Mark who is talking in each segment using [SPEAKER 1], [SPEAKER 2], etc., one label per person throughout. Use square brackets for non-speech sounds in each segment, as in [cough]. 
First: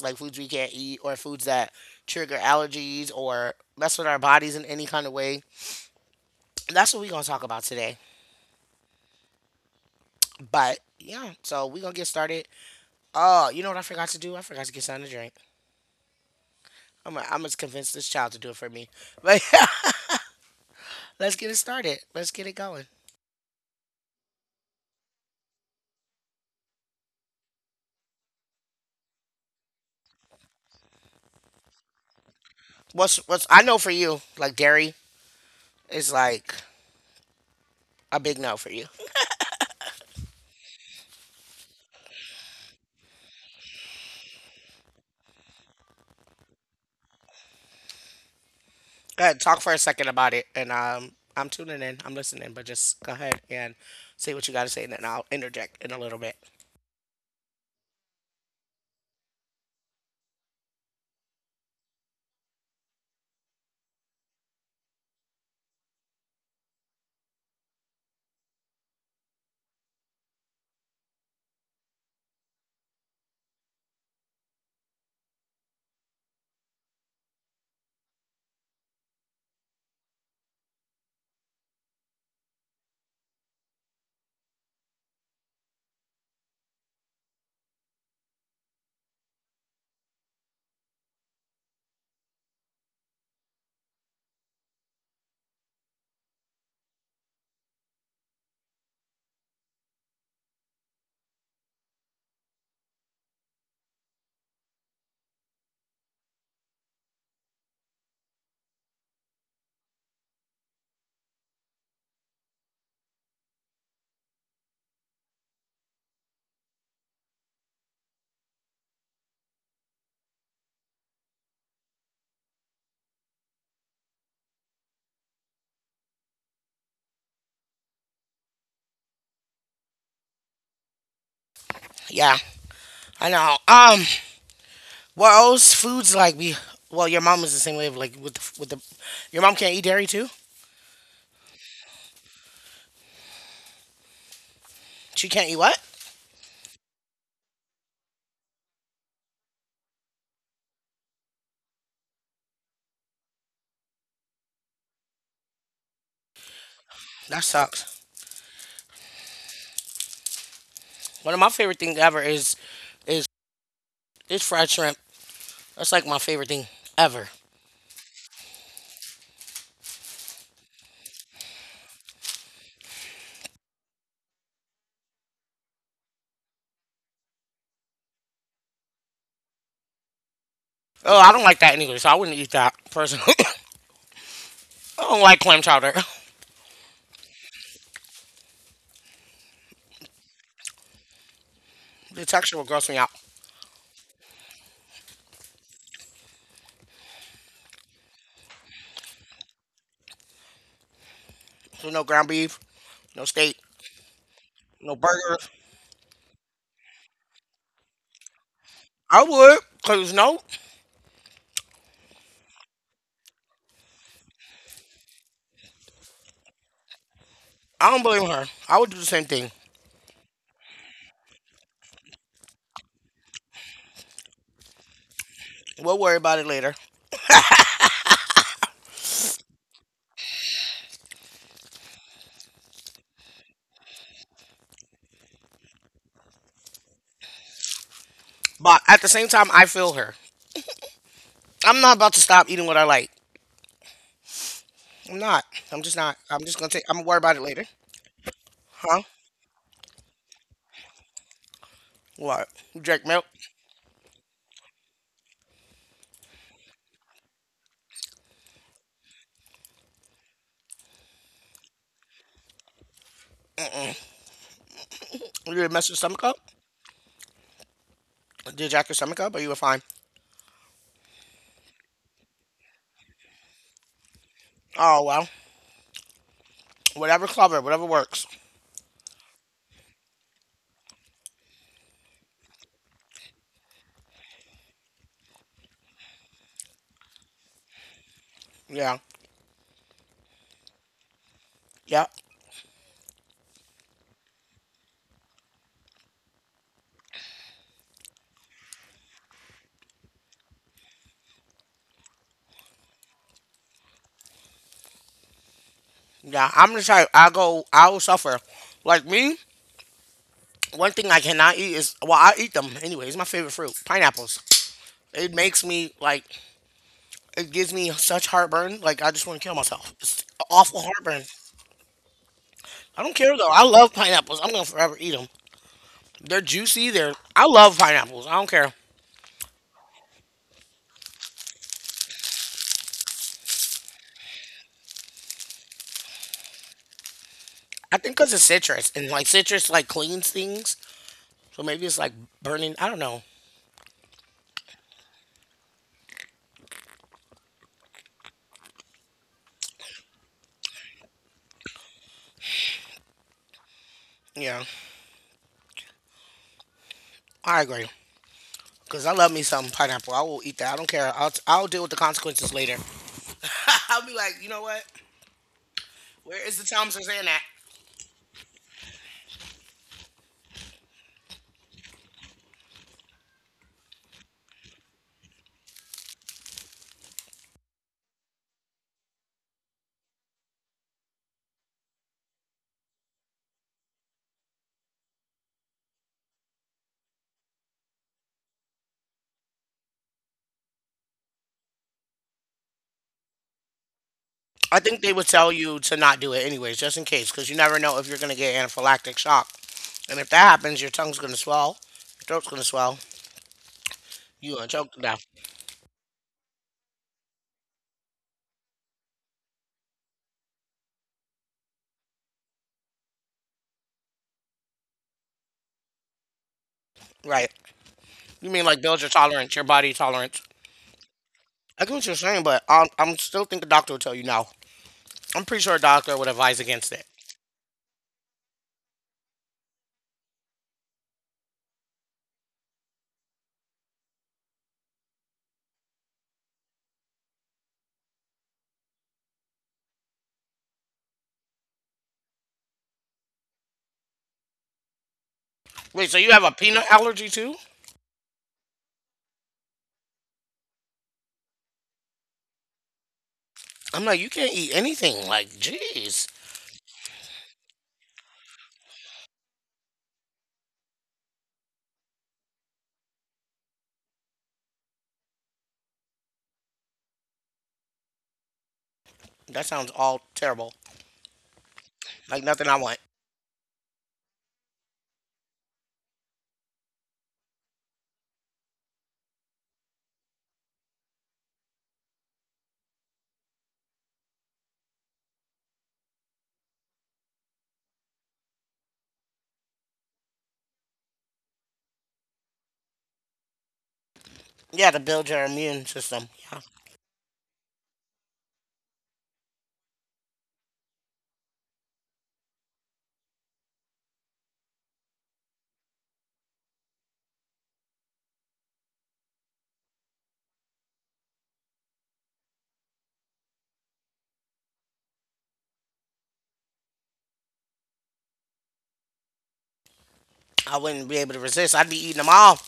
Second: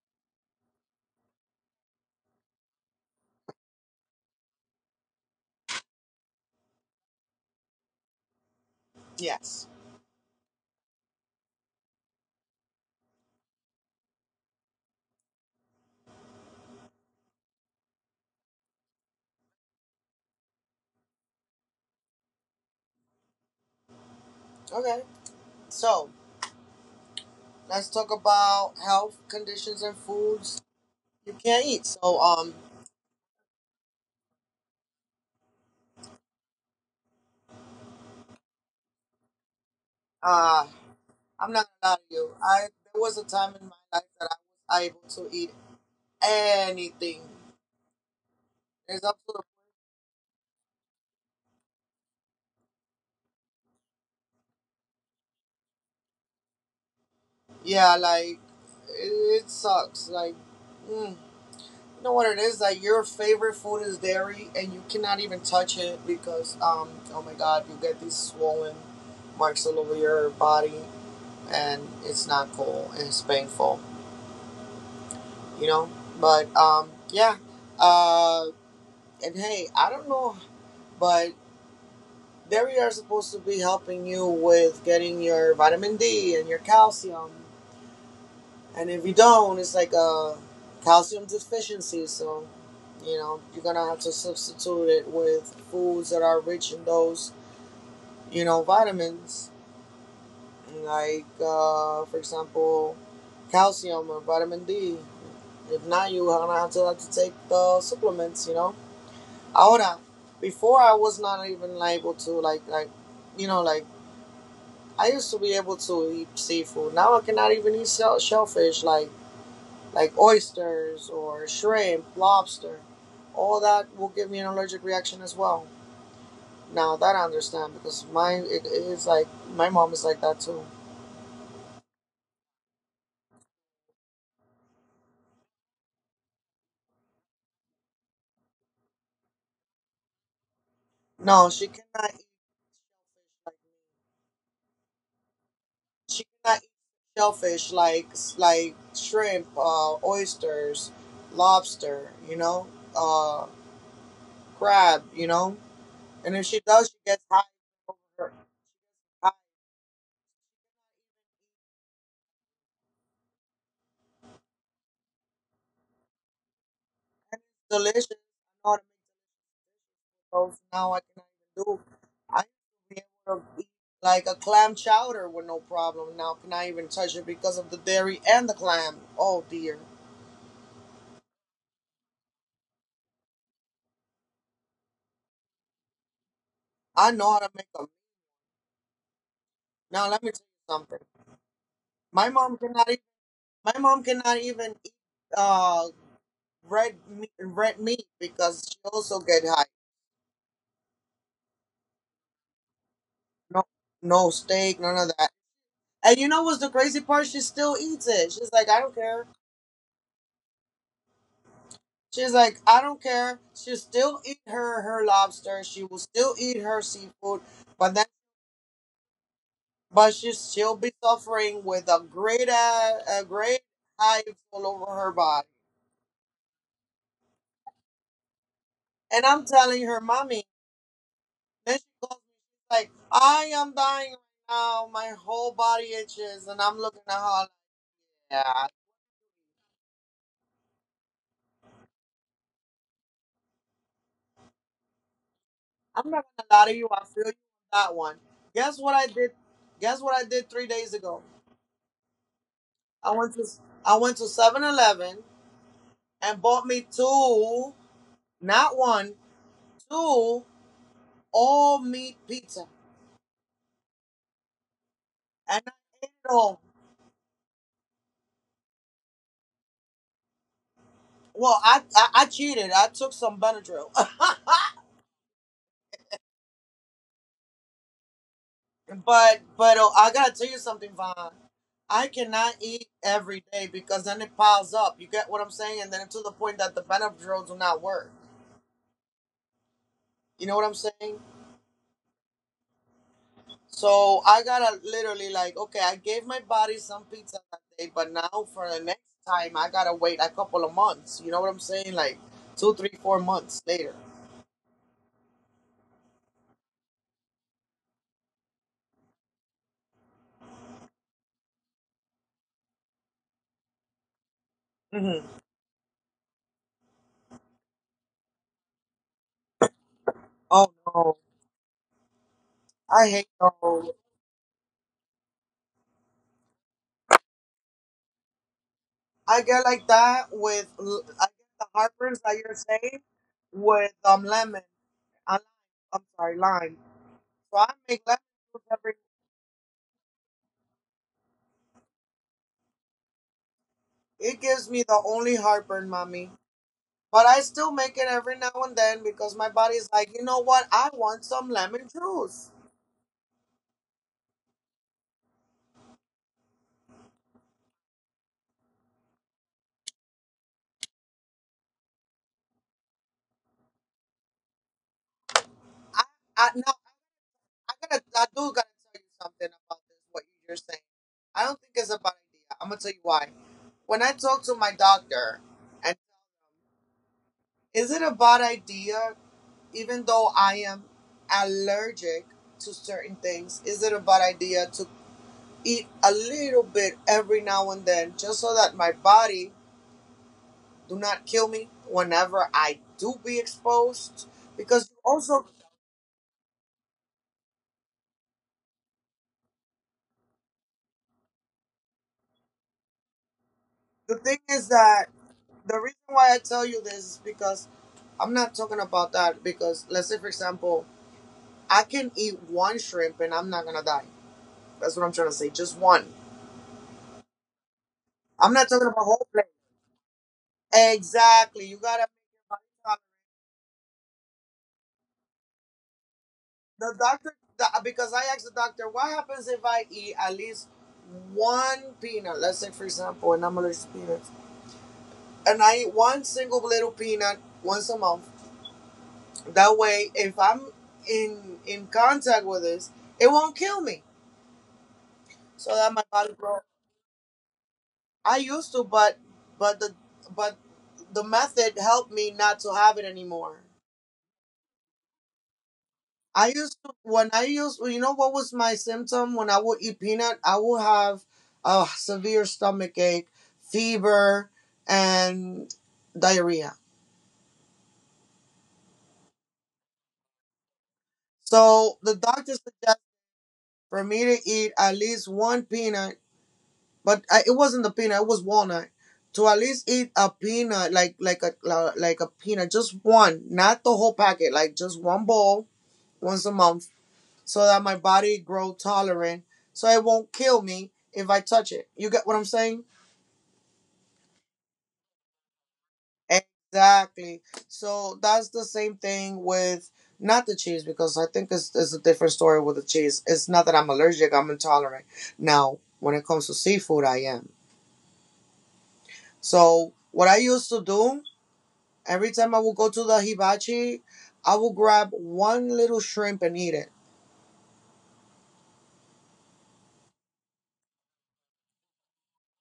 [SPEAKER 1] like foods we can't eat, or foods that trigger allergies or mess with our bodies in any kind of way. That's what we're going to talk about today.
[SPEAKER 2] Yes.
[SPEAKER 1] But yeah, so we're going to get started. Oh, you know what I forgot to do? I forgot to get something to drink. I'm gonna convince this child to do it for me. But [laughs] yeah, let's get it started. Let's get it going.
[SPEAKER 2] Okay. So let's talk about health conditions and foods you can't eat. So
[SPEAKER 1] What's I know for you, like dairy, is like a big no for you.
[SPEAKER 2] uh I'm not gonna lie to you. I There was a time in my life that I was able to eat anything. It's up
[SPEAKER 1] Go
[SPEAKER 2] to
[SPEAKER 1] ahead,
[SPEAKER 2] the.
[SPEAKER 1] talk for a second about it, and I'm tuning in, I'm listening, but just go ahead and say what you got to say, and then I'll interject in a little bit.
[SPEAKER 2] Yeah, like it sucks. Like you know what it is? Like your favorite food is dairy, and you cannot even touch it because oh my god, you get these swollen marks all over your body. And it's not cool, and it's painful, you know. But yeah, uh, and hey, I don't know, but there we are supposed to be helping you with getting your vitamin D and your calcium, and if you don't, it's like a calcium deficiency. So, you know, you're gonna have to substitute it with foods that are rich in those, you know, vitamins, like for example, calcium or vitamin D. If not, you are gonna have to take the supplements, you know. Ahora, before I was not even able to like, you know, like I used to be able to eat seafood. Now I cannot even eat shellfish like oysters or shrimp, lobster. All that will give me an allergic reaction as well. Now that I understand because mine it is like my mom is like that too.
[SPEAKER 1] Yeah, I know. Well, those foods like we, well, your mom was the same way, like your mom can't eat dairy too.
[SPEAKER 2] No, she cannot eat.
[SPEAKER 1] She can't eat what?
[SPEAKER 2] She cannot shellfish like shrimp, oysters, lobster, you know, uh, crab, you know. And if she does, she gets
[SPEAKER 1] That
[SPEAKER 2] high
[SPEAKER 1] sucks.
[SPEAKER 2] over her high
[SPEAKER 1] One of my favorite things ever is is fried shrimp. That's like my favorite thing ever.
[SPEAKER 2] delicious. I know how to make those now. I can do. I used to be able to eat like a clam chowder with no problem. Now can I even touch it because of the dairy and the clam? Oh dear,
[SPEAKER 1] Oh, I don't like that anyway, so I wouldn't eat that personally. [coughs] I don't like clam chowder. [coughs]
[SPEAKER 2] I know how to make them. Now let me tell you something.
[SPEAKER 1] The
[SPEAKER 2] My
[SPEAKER 1] texture
[SPEAKER 2] mom
[SPEAKER 1] will gross
[SPEAKER 2] cannot.
[SPEAKER 1] me
[SPEAKER 2] e-
[SPEAKER 1] out.
[SPEAKER 2] My mom cannot even eat uh, red meat because she also get high.
[SPEAKER 1] So no ground beef, no steak,
[SPEAKER 2] No, no steak,
[SPEAKER 1] no
[SPEAKER 2] none of that.
[SPEAKER 1] burgers.
[SPEAKER 2] And you know what's the crazy part? She still eats it. She's like, I don't
[SPEAKER 1] I
[SPEAKER 2] care.
[SPEAKER 1] would, cause no,
[SPEAKER 2] She's like, I don't care. She still eat her lobster. She will still eat her seafood,
[SPEAKER 1] I
[SPEAKER 2] but
[SPEAKER 1] don't
[SPEAKER 2] then
[SPEAKER 1] blame her. I would do the same thing.
[SPEAKER 2] but she'll be suffering with a great hives all over her body.
[SPEAKER 1] We'll worry about it later.
[SPEAKER 2] And I'm telling her, mommy. Then she calls me like, I am dying right now. My whole body itches, and I'm looking at her, like, yeah,
[SPEAKER 1] But at the same time, I feel her. I'm not about to stop eating what I like. I'm not. I'm just
[SPEAKER 2] I'm
[SPEAKER 1] not.
[SPEAKER 2] not
[SPEAKER 1] I'm
[SPEAKER 2] gonna
[SPEAKER 1] just gonna
[SPEAKER 2] lie to
[SPEAKER 1] take.
[SPEAKER 2] you.
[SPEAKER 1] I'm gonna
[SPEAKER 2] I
[SPEAKER 1] worry
[SPEAKER 2] feel
[SPEAKER 1] about
[SPEAKER 2] you on
[SPEAKER 1] it later.
[SPEAKER 2] that one. Guess what
[SPEAKER 1] Huh?
[SPEAKER 2] I did? Guess what I did 3 days ago?
[SPEAKER 1] What? You drank
[SPEAKER 2] I
[SPEAKER 1] milk?
[SPEAKER 2] went to I went to 7-Eleven and bought me two, not one, two all meat pizza.
[SPEAKER 1] You
[SPEAKER 2] And
[SPEAKER 1] didn't mess your
[SPEAKER 2] I
[SPEAKER 1] stomach up?
[SPEAKER 2] know,
[SPEAKER 1] Did you jack your stomach up, or you were fine?
[SPEAKER 2] well, I cheated. I took some Benadryl,
[SPEAKER 1] Oh well. Whatever clever. Whatever works.
[SPEAKER 2] [laughs] but oh, I gotta tell you something, Von. I cannot eat every day because then it piles up. You get what I'm saying? And then to the point that the Benadryl do not work.
[SPEAKER 1] Yeah.
[SPEAKER 2] You know what I'm saying?
[SPEAKER 1] Yeah.
[SPEAKER 2] So I gotta literally like, okay, I gave my body some pizza that day, but now for the next time, I gotta wait a couple of months. You know what I'm saying? Like 2, 3, 4 months later.
[SPEAKER 1] Yeah. I'm the type. I go. I will suffer. Like me. One thing I cannot eat is, well, I eat them anyway. It's my favorite fruit, pineapples. It
[SPEAKER 2] hmm
[SPEAKER 1] makes me like it gives me such heartburn. Like I just want to kill myself. It's
[SPEAKER 2] Oh
[SPEAKER 1] awful heartburn.
[SPEAKER 2] no,
[SPEAKER 1] I
[SPEAKER 2] I
[SPEAKER 1] don't
[SPEAKER 2] hate
[SPEAKER 1] care though. I love
[SPEAKER 2] those.
[SPEAKER 1] pineapples. I'm gonna forever eat them. They're juicy. They're. I love pineapples. I don't care.
[SPEAKER 2] I get like that. I get the heartburns that you're saying with lemon. I, I'm sorry, lime. So I
[SPEAKER 1] I
[SPEAKER 2] make
[SPEAKER 1] think
[SPEAKER 2] lemon
[SPEAKER 1] because it's
[SPEAKER 2] juice
[SPEAKER 1] citrus
[SPEAKER 2] every.
[SPEAKER 1] and like citrus like cleans things. So maybe it's like burning. I don't know.
[SPEAKER 2] It gives me the only heartburn, mommy. But I still make it every now and then because my body's like, you know what? I want some lemon juice.
[SPEAKER 1] Yeah, I agree. Cause I love me some pineapple. I will eat that. I don't care. I'll deal with the consequences later. [laughs] I'll be like, you know what?
[SPEAKER 2] I,
[SPEAKER 1] Where
[SPEAKER 2] I
[SPEAKER 1] is the
[SPEAKER 2] now
[SPEAKER 1] Tom Suzanne at?
[SPEAKER 2] I gotta I do gotta tell you something about this what you're saying. I don't think it's a bad idea. I'm gonna tell you why. When I talk to my doctor and is it a bad idea, even though I am allergic to certain things, is it a bad idea to eat a little bit every now and then just so that my body do not kill me whenever I do be exposed.
[SPEAKER 1] I
[SPEAKER 2] Because
[SPEAKER 1] think they would tell
[SPEAKER 2] also,
[SPEAKER 1] you to not do it anyways, just in case, because you never know if you're gonna get anaphylactic shock. And if that happens, your tongue's gonna swell, your throat's gonna swell,
[SPEAKER 2] the thing
[SPEAKER 1] you gonna
[SPEAKER 2] is
[SPEAKER 1] choke to
[SPEAKER 2] that
[SPEAKER 1] death.
[SPEAKER 2] the reason why I tell you this is because I'm not talking about that. Because let's say, for example, I can eat one shrimp and I'm not gonna die. That's what I'm trying to say. Just one.
[SPEAKER 1] Right. You
[SPEAKER 2] I'm
[SPEAKER 1] mean
[SPEAKER 2] not
[SPEAKER 1] like
[SPEAKER 2] talking
[SPEAKER 1] build
[SPEAKER 2] about
[SPEAKER 1] your
[SPEAKER 2] whole plate.
[SPEAKER 1] tolerance, your body tolerance.
[SPEAKER 2] Exactly. You
[SPEAKER 1] I get what
[SPEAKER 2] gotta
[SPEAKER 1] you're saying,
[SPEAKER 2] make
[SPEAKER 1] but
[SPEAKER 2] your body
[SPEAKER 1] I'm still think the doctor will tell you no. I'm pretty sure a doctor would advise
[SPEAKER 2] tolerant.
[SPEAKER 1] against it.
[SPEAKER 2] The doctor, the, because I asked the doctor, what happens if I eat at least one peanut? Let's say, for example, and I'm allergic to peanuts and I eat one single little peanut once a month. That way, if I'm in contact with this, it won't kill me. So that
[SPEAKER 1] Wait,
[SPEAKER 2] my
[SPEAKER 1] so you have
[SPEAKER 2] body
[SPEAKER 1] a
[SPEAKER 2] grow.
[SPEAKER 1] peanut allergy too?
[SPEAKER 2] I used to, but the but the method helped me not to have it anymore.
[SPEAKER 1] I'm like, you can't eat anything. Like, jeez.
[SPEAKER 2] I used to when I used You know what was my symptom when I would eat peanut, I would have a severe stomach ache, fever, and diarrhea.
[SPEAKER 1] That sounds all terrible.
[SPEAKER 2] So the
[SPEAKER 1] Like
[SPEAKER 2] doctor
[SPEAKER 1] nothing I want.
[SPEAKER 2] suggested for me to eat at least one peanut, but I, it wasn't the peanut. It was walnut. To at least eat a peanut, like a peanut, just one, not the whole packet, like just one bowl once a month, so that my body grow tolerant, so it won't kill me if I touch it. You get what I'm saying?
[SPEAKER 1] Yeah, to build your immune system. Yeah.
[SPEAKER 2] Exactly. So that's the same thing with not the cheese because I think it's a different story with the cheese. It's not that I'm allergic; I'm intolerant. Now, when it comes to seafood, I am. So what I used to do. Every time I would go to the hibachi, I would grab one little shrimp and eat it.
[SPEAKER 1] I wouldn't be able to resist. I'd be eating them all.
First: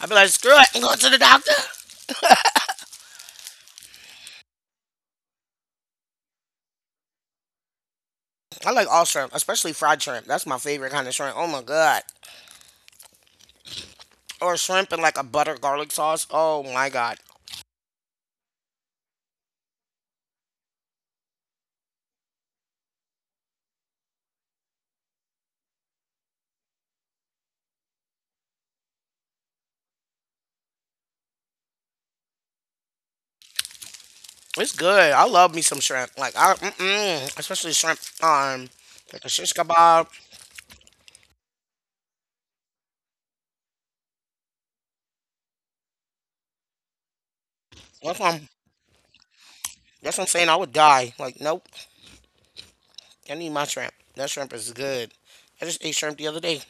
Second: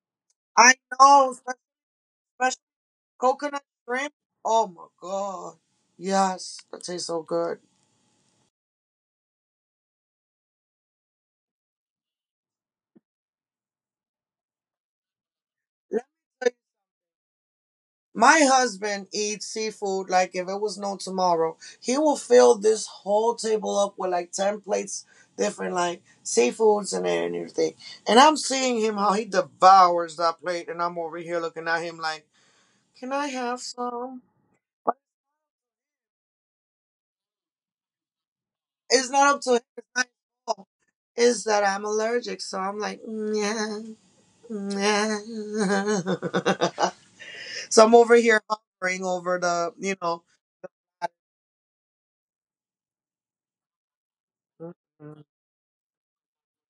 [SPEAKER 1] I'd be like, screw it,
[SPEAKER 2] I
[SPEAKER 1] I'm going to the
[SPEAKER 2] know,
[SPEAKER 1] doctor.
[SPEAKER 2] special coconut shrimp. Oh my god. Yes, that tastes so good.
[SPEAKER 1] I like all shrimp, especially fried shrimp. That's my favorite kind of shrimp. Oh my god. Or shrimp and like a butter garlic sauce. Oh my god,
[SPEAKER 2] My husband eats seafood like if it was no tomorrow. He will fill this whole table up with like 10 plates, different like seafoods and everything. And I'm seeing him how he devours that plate, and I'm over here looking at him like, can I have some?
[SPEAKER 1] it's
[SPEAKER 2] But
[SPEAKER 1] good. I love me some shrimp. Like I, mm-mm, especially shrimp.
[SPEAKER 2] it's
[SPEAKER 1] Like a
[SPEAKER 2] not up to
[SPEAKER 1] shish
[SPEAKER 2] him. It's not
[SPEAKER 1] kebab.
[SPEAKER 2] his fault. Is that I'm allergic. So I'm like, yeah, yeah. [laughs] So I'm over
[SPEAKER 1] That's what
[SPEAKER 2] here
[SPEAKER 1] I'm.
[SPEAKER 2] hovering over the, you
[SPEAKER 1] That's
[SPEAKER 2] know,
[SPEAKER 1] what I'm saying. I would die. Like nope. I need my shrimp. That shrimp is good.
[SPEAKER 2] it's
[SPEAKER 1] I just ate shrimp the other day.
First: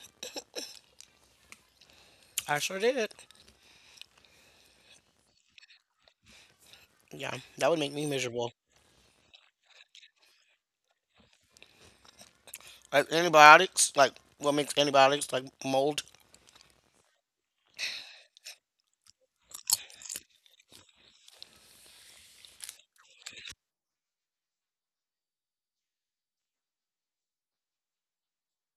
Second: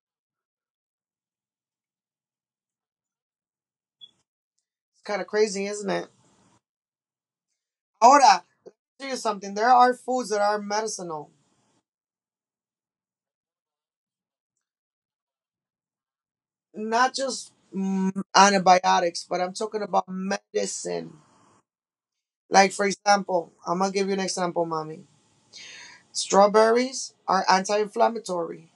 [SPEAKER 1] I sure did.
[SPEAKER 2] kind of crazy, isn't it?
[SPEAKER 1] Yeah, that would make me
[SPEAKER 2] Ahora,
[SPEAKER 1] miserable.
[SPEAKER 2] tell you something. There are foods that are medicinal,
[SPEAKER 1] Like antibiotics. Like what makes antibiotics like mold.
[SPEAKER 2] not just antibiotics, but I'm talking about medicine. Like, for example, I'm going to give you an example, mommy. Strawberries are anti inflammatory,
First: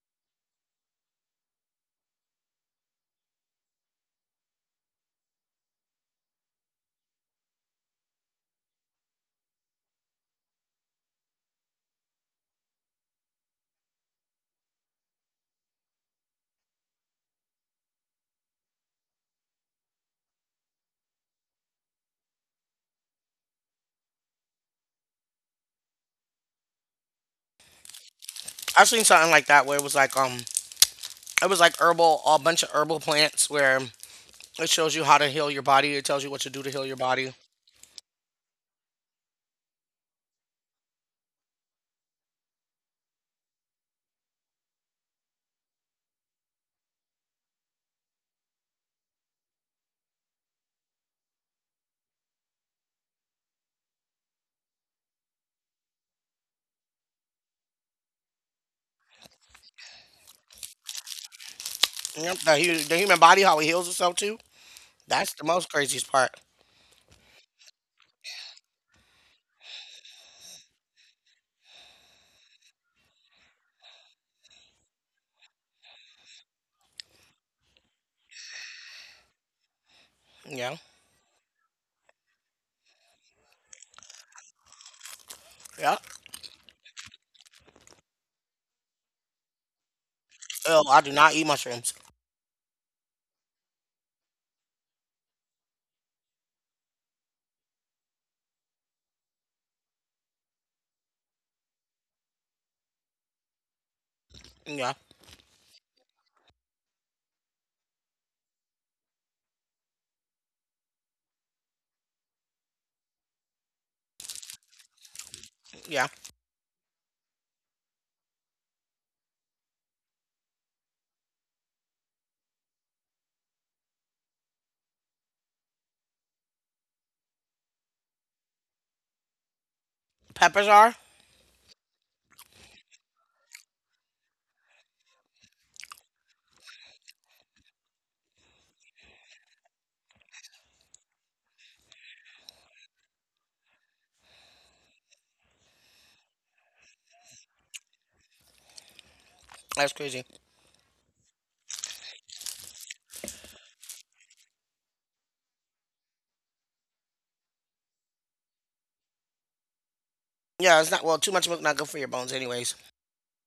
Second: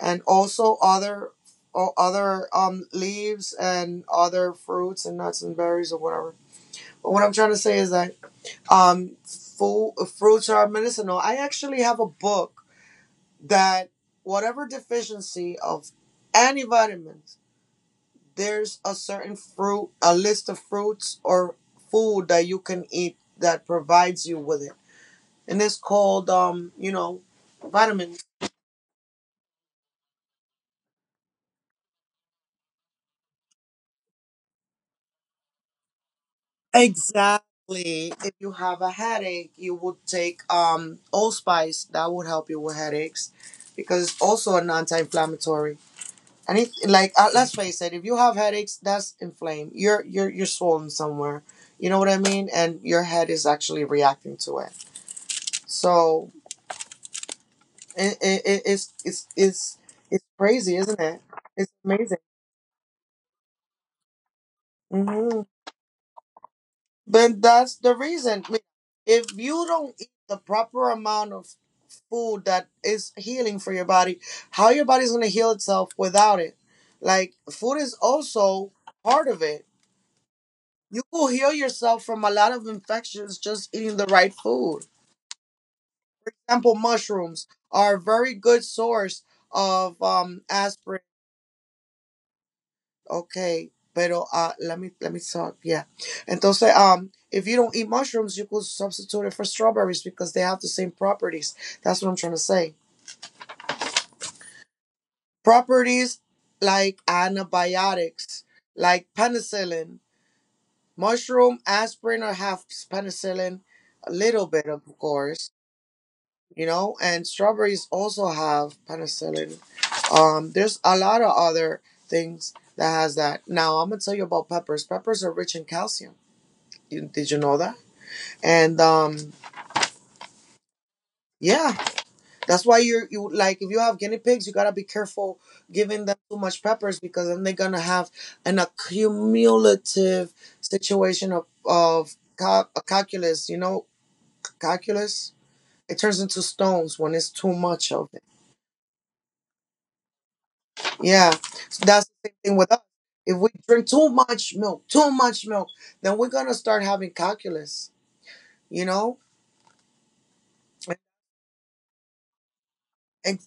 [SPEAKER 2] and also other or other leaves and other fruits and nuts and berries or whatever. But what I'm trying to say is that um food, fruits are medicinal. I actually have a book that whatever deficiency of any vitamins, there's a certain fruit, a list of fruits or food that you can eat that provides you with it. And it's called vitamins.
[SPEAKER 1] I've seen something like that where it was like herbal, a bunch of herbal plants where it shows you how to heal your body. It tells you what to do to heal your body.
[SPEAKER 2] Exactly. If you have a headache, you would take allspice. That would help you with headaches because it's also an anti-inflammatory. And it, like let's face it, if you have headaches, that's inflamed. You're swollen somewhere. You know what I mean? And your head is actually reacting to it. So it, it, it- it's it's it's it's crazy, isn't it? It's amazing.
[SPEAKER 1] Yep, the human body, how it heals itself too. That's the
[SPEAKER 2] Mhm.
[SPEAKER 1] most craziest part.
[SPEAKER 2] But that's the reason. I mean, if you don't eat the proper amount of food that is healing for your body, how your body's gonna heal itself without it? Like food is also part of it.
[SPEAKER 1] Yeah,
[SPEAKER 2] You will heal yourself from a lot of infections just eating the right food.
[SPEAKER 1] yeah.
[SPEAKER 2] For example, mushrooms are a very good source of
[SPEAKER 1] Oh, I
[SPEAKER 2] aspirin.
[SPEAKER 1] do not eat mushrooms.
[SPEAKER 2] Okay, pero let me talk. Yeah, entonces, if you don't eat mushrooms, you could substitute it for strawberries because they have the same properties. That's what I'm trying to say.
[SPEAKER 1] Yeah,
[SPEAKER 2] Properties like antibiotics, like penicillin, mushroom, aspirin, or half penicillin, a little bit of course,
[SPEAKER 1] yeah.
[SPEAKER 2] you know. And strawberries also have penicillin. There's a lot of other things that has that. Now I'm gonna tell you about peppers. Peppers are rich in calcium. You, did you know that? And
[SPEAKER 1] Peppers are.
[SPEAKER 2] yeah, that's why you're you like if you have guinea pigs, you gotta be careful giving them too much peppers because then they're gonna have an accumulative situation of a calculus. You know, calculus. It turns into stones when it's too much of it.
[SPEAKER 1] That's crazy.
[SPEAKER 2] Yeah, so that's the same thing with us. If we drink too much milk, then we're gonna start having calculus. You know,
[SPEAKER 1] Yeah, it's not. Well, too much milk not good for your bones, anyways.
[SPEAKER 2] and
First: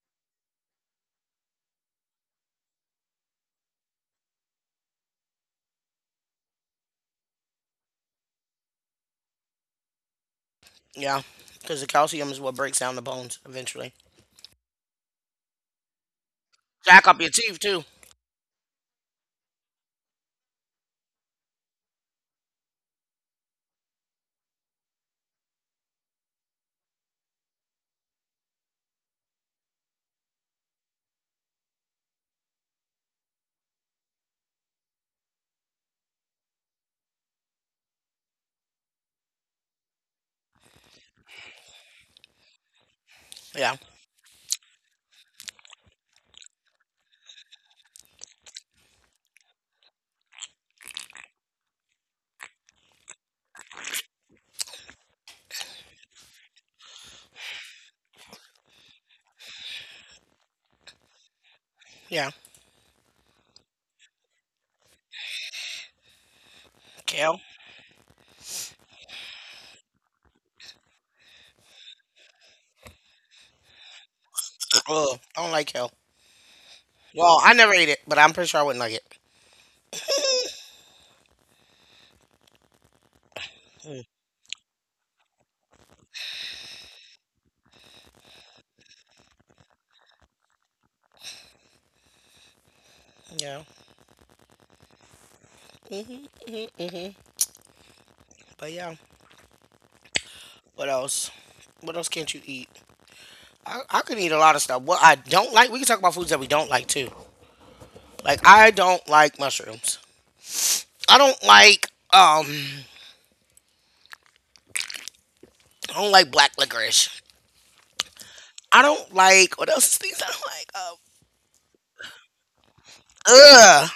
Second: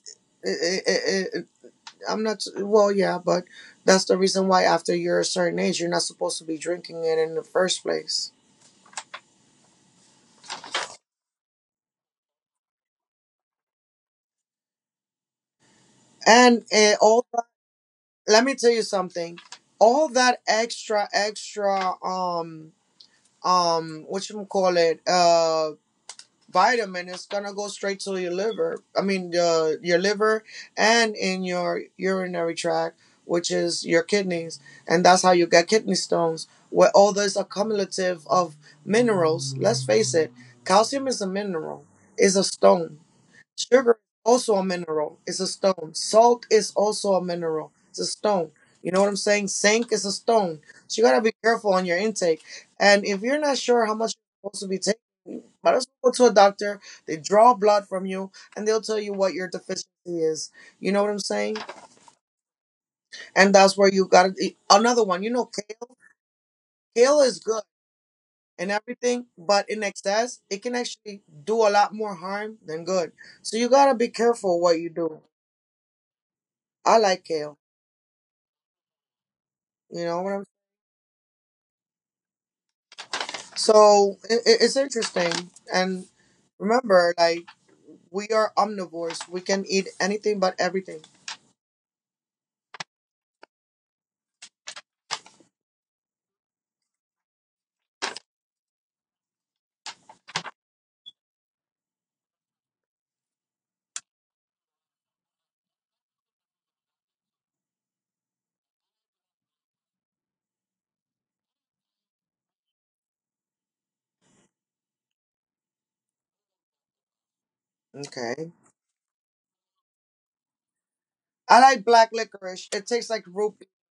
[SPEAKER 2] and I'm not, well, yeah, but that's the reason why after you're a certain age, you're not supposed to be drinking it in the first place.
[SPEAKER 1] Yeah, because the calcium is what breaks down the bones eventually.
[SPEAKER 2] And
[SPEAKER 1] Jack up
[SPEAKER 2] all,
[SPEAKER 1] your teeth too.
[SPEAKER 2] let me tell you something. All that extra, extra, what you call it. Vitamin is gonna go straight to your liver, your liver and in your urinary tract, which is your kidneys. And that's how you get kidney stones, where all this accumulative of minerals. Let's face it, calcium is a mineral, is a stone.
[SPEAKER 1] Yeah,
[SPEAKER 2] Sugar is also a mineral. It's a stone. Salt is also a mineral. It's a stone. You know what I'm saying? Sink is a stone. So you gotta be careful on your intake. And if you're not sure how much you're supposed to be taking, you might as well go to a doctor. They draw blood from you and they'll tell you what your deficiency is. You know what I'm saying?
[SPEAKER 1] yeah.
[SPEAKER 2] And that's where you gotta, another one. You know, kale. Kale is
[SPEAKER 1] Kale.
[SPEAKER 2] good and everything, but in excess, it can actually do a lot more harm than good. So you gotta be careful what
[SPEAKER 1] [clears throat]
[SPEAKER 2] you
[SPEAKER 1] Ugh,
[SPEAKER 2] do.
[SPEAKER 1] I don't like kale.
[SPEAKER 2] I like
[SPEAKER 1] Well, I
[SPEAKER 2] kale.
[SPEAKER 1] never ate it, but I'm pretty sure I wouldn't like it.
[SPEAKER 2] You know what I'm,
[SPEAKER 1] Mm,
[SPEAKER 2] it's interesting. And remember, like, we are omnivores, we can eat anything, but everything.
[SPEAKER 1] yeah. Mhm. Mhm. Mhm. But yeah. What else? What else can't you eat? I could eat a lot of stuff. What I don't like, we can talk about foods that we don't like too. Like I don't like mushrooms. I don't like um I don't like black licorice.
[SPEAKER 2] Okay.
[SPEAKER 1] I don't like what else is things I don't like.
[SPEAKER 2] I like black licorice, it tastes like root,
[SPEAKER 1] Ugh,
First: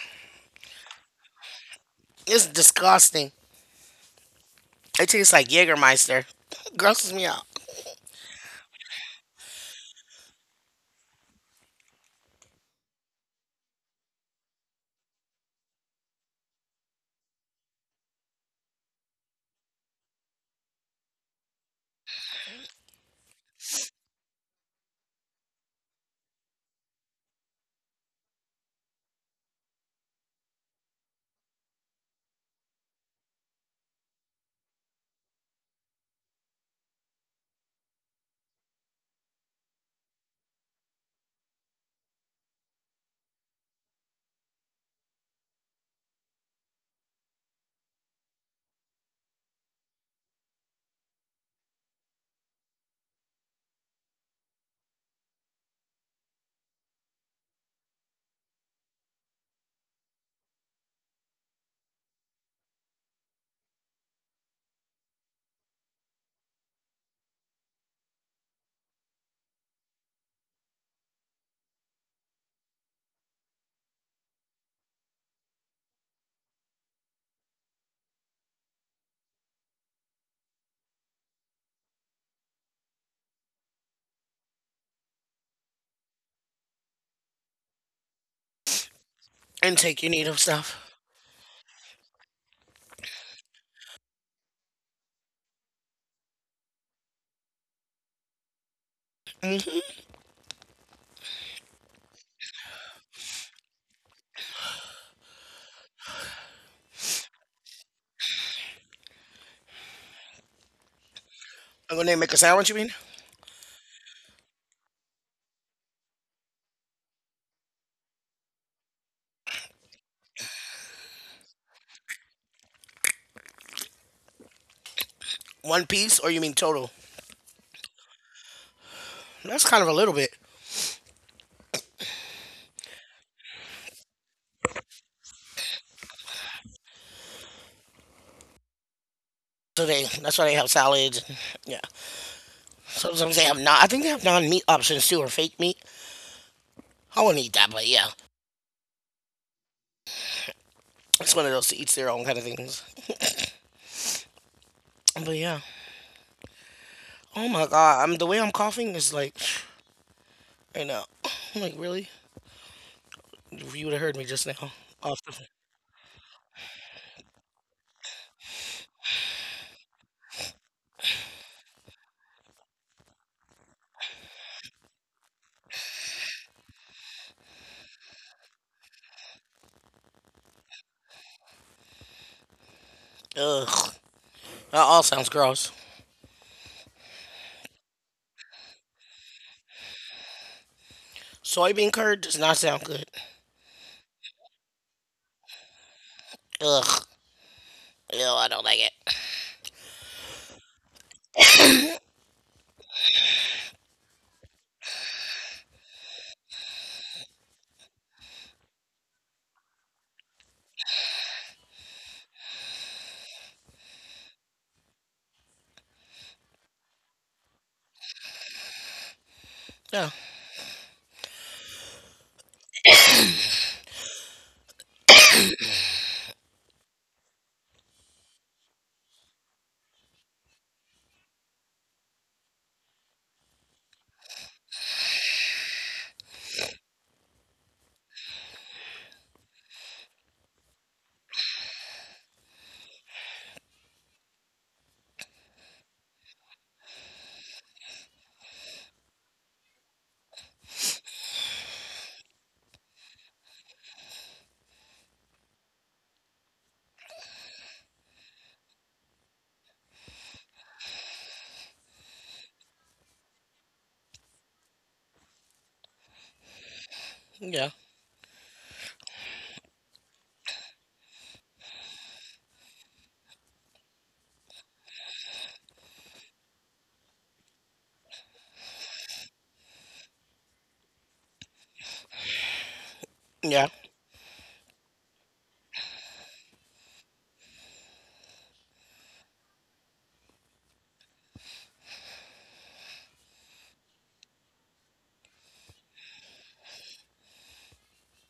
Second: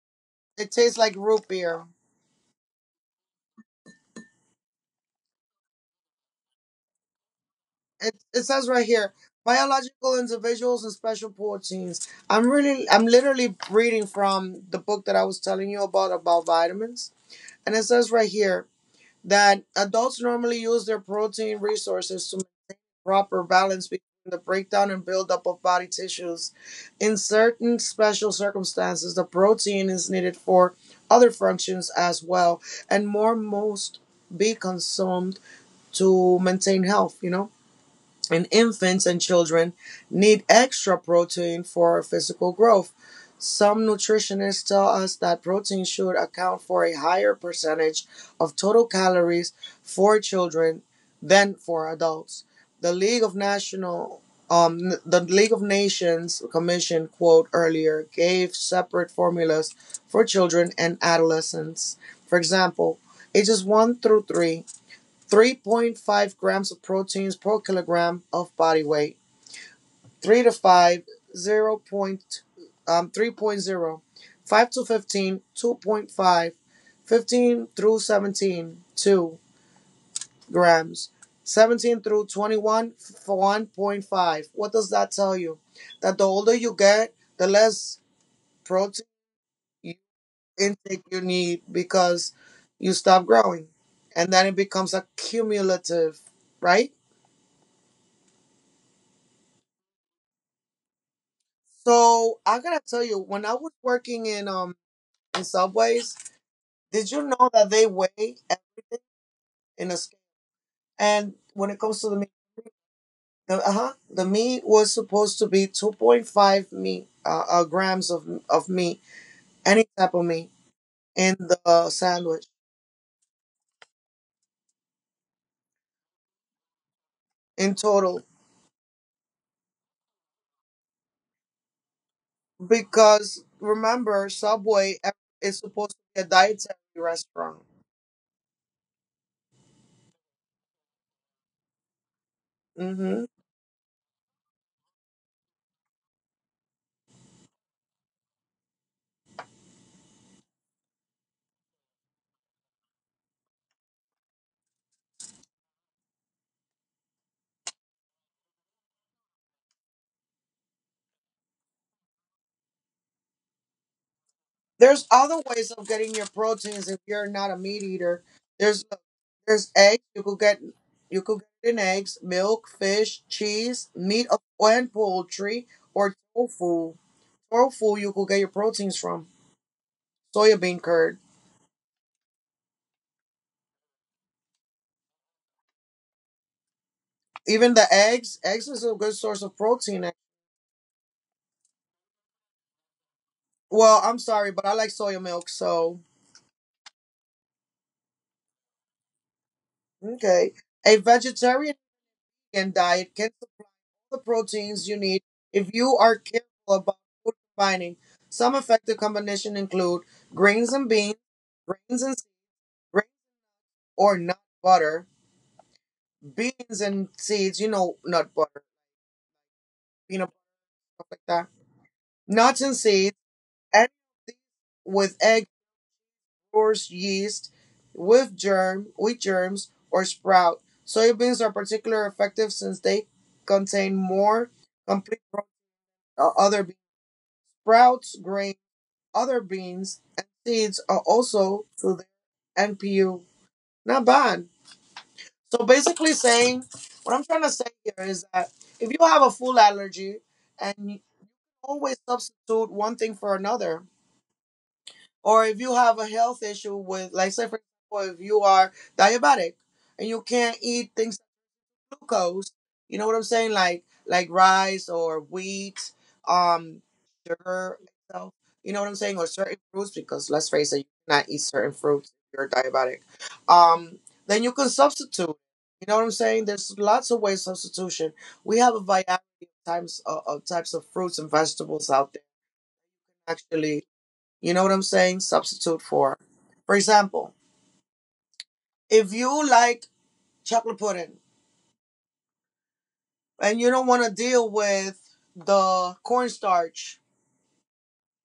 [SPEAKER 2] it tastes like root beer.
[SPEAKER 1] it's disgusting. It tastes like Jägermeister. Grosses me out.
[SPEAKER 2] It says right here, biological individuals and special proteins. I'm really, I'm literally reading from the book that I was telling you about vitamins. And it says right here that adults normally use their protein resources to proper balance between the breakdown and buildup of body tissues. In certain special circumstances, the protein is needed for other functions as well, and more must be consumed to maintain health, you know? And infants and children need extra protein for physical growth. Some nutritionists tell us that protein should account for a higher percentage of total calories for children than for adults. The League of National, um, the League of Nations Commission quote earlier gave separate formulas for children and adolescents. For example, ages 1 through 3, 3.5 grams of proteins per kilogram of body weight. 3 to five zero Point, 3.0. 5 to 15, 2.5. 15 through 17, 2 grams. 17 through 21, 1.5. What does that tell you? That the older you get, the less protein
[SPEAKER 1] Intake, you need of stuff.
[SPEAKER 2] intake you need, because you stop growing. And then it becomes a cumulative, right?
[SPEAKER 1] Hmm.
[SPEAKER 2] So I gotta tell you, when I was working in subways, did you know that they weigh at- in a scale? And when it comes
[SPEAKER 1] When
[SPEAKER 2] to
[SPEAKER 1] they
[SPEAKER 2] the
[SPEAKER 1] make
[SPEAKER 2] meat,
[SPEAKER 1] a sandwich, you mean
[SPEAKER 2] the meat was supposed to be 2.5 meat grams of meat, any type of meat in the sandwich,
[SPEAKER 1] one piece, or you mean total?
[SPEAKER 2] in total.
[SPEAKER 1] That's kind of a little bit.
[SPEAKER 2] Because remember, Subway is supposed to be a dietary restaurant.
[SPEAKER 1] So they that's why they have salads. Yeah.
[SPEAKER 2] Hmm.
[SPEAKER 1] Sometimes they have not. I think they have non meat options too, or fake meat. I wouldn't eat that, but yeah, it's one of those to each their own kind of things. But yeah, oh my god, I'm the way I'm coughing is like [sniffs] right now. [sniffs] I'm like really? You would have heard me just now.
[SPEAKER 2] There's
[SPEAKER 1] Off the
[SPEAKER 2] other ways of getting your proteins if you're not a meat eater. There's uh, there's eggs. You could get, you could get in eggs, milk, fish, cheese, meat of and poultry, or tofu. Tofu, you could get your proteins from soybean curd.
[SPEAKER 1] ugh. That all sounds gross.
[SPEAKER 2] Even the eggs. Eggs is a good source of protein. Eh.
[SPEAKER 1] Soybean curd does not sound good.
[SPEAKER 2] Well, I'm sorry, but I like soya milk. So,
[SPEAKER 1] Ugh. Ew, I don't like it.
[SPEAKER 2] okay, a vegetarian and diet can supply all the proteins you need if you are careful about food combining. Some effective combination include grains and beans, grains and seeds, grains or nut butter, beans and seeds, you know, nut butter,
[SPEAKER 1] Yeah.
[SPEAKER 2] peanut butter, stuff like that. Nuts and seeds with egg or yeast, with germ, wheat germs, or sprout. Soybeans are particularly effective since they contain more complete protein than other bean sprouts, grains. Other beans and seeds are also to their NPU, not bad. So basically, saying, what I'm trying to say here is that if you have a food allergy and you always substitute one thing for another, or if you have a health issue with, like, say, for example, if you are diabetic and you can't eat things glucose. You know what I'm saying? Like rice or wheat, um,
[SPEAKER 1] Yeah.
[SPEAKER 2] sugar itself. You know what I'm saying? Or certain fruits, because let's face it, you cannot eat certain fruits if you're diabetic. Um, then you can substitute. You know what I'm saying? There's lots of ways substitution. We have a variety of types of fruits and vegetables out there.
[SPEAKER 1] Yeah.
[SPEAKER 2] Actually, you know what I'm saying? Substitute for. For example, if you like chocolate pudding, and you don't want to deal with the cornstarch,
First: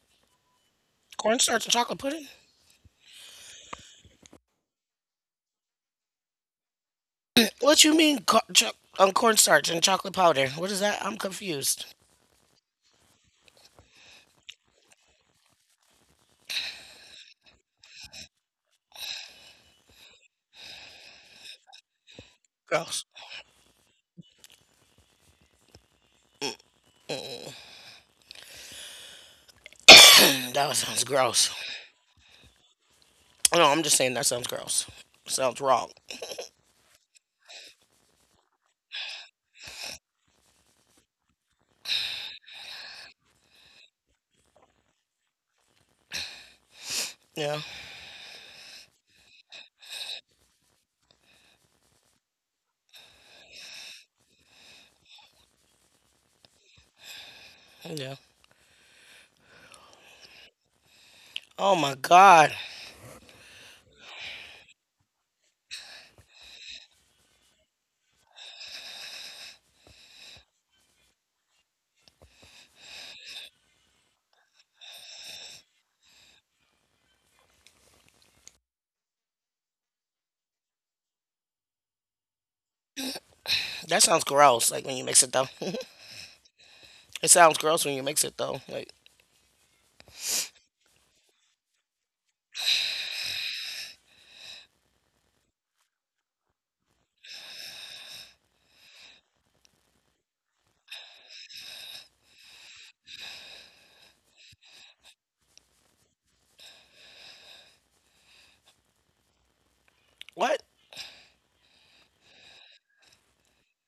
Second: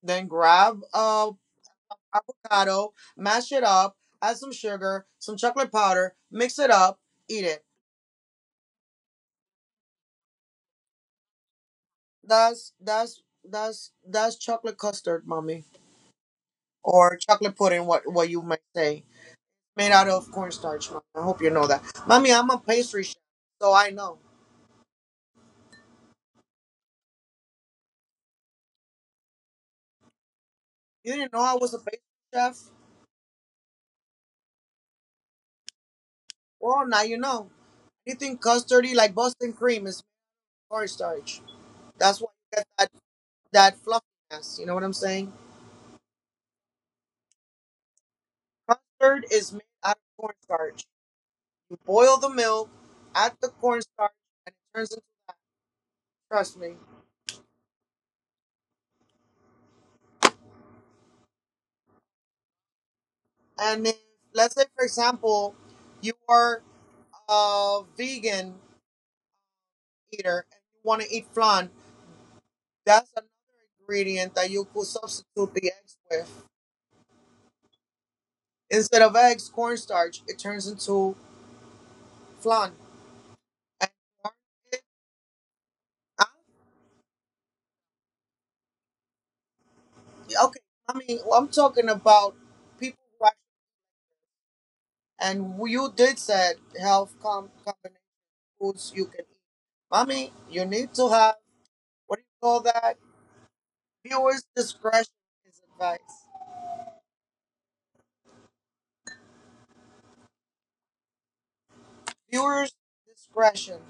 [SPEAKER 2] then grab a
[SPEAKER 1] Cornstarch and chocolate pudding?
[SPEAKER 2] avocado, mash it up, add some sugar, some chocolate powder, mix it up, eat it.
[SPEAKER 1] What you mean cornstarch and chocolate powder? What is that? I'm confused.
[SPEAKER 2] That's that's that's chocolate custard, mommy, or chocolate pudding. What you might say, made out of cornstarch. Mommy, I hope you know that, mommy. I'm a pastry
[SPEAKER 1] Gross.
[SPEAKER 2] chef, so I know.
[SPEAKER 1] [clears throat] that sounds
[SPEAKER 2] You didn't know
[SPEAKER 1] gross.
[SPEAKER 2] I was a pastry chef.
[SPEAKER 1] No, I'm just saying that sounds gross. Sounds wrong.
[SPEAKER 2] Well, now you know. Anything custardy like Boston cream is cornstarch. That's why you get that, that fluffiness. You know what I'm saying?
[SPEAKER 1] Yeah.
[SPEAKER 2] Custard is made out of cornstarch. You boil the milk, add the cornstarch, and it turns into that. Trust me.
[SPEAKER 1] Yeah. Oh my god.
[SPEAKER 2] And if, let's say, for example, you are a vegan eater and you want to eat flan, that's another ingredient that you could substitute the eggs with. Instead of eggs, cornstarch, it turns into flan. And
[SPEAKER 1] That sounds
[SPEAKER 2] corn-
[SPEAKER 1] gross,
[SPEAKER 2] it,
[SPEAKER 1] like when you mix it though.
[SPEAKER 2] I-
[SPEAKER 1] It sounds gross when you mix it though. Like
[SPEAKER 2] okay, I mean, I'm talking about people, who. And you did said health combination foods you can eat. Mommy, you need to have, what do you call that? Viewers discretion is advice.
[SPEAKER 1] what?
[SPEAKER 2] Viewers discretion.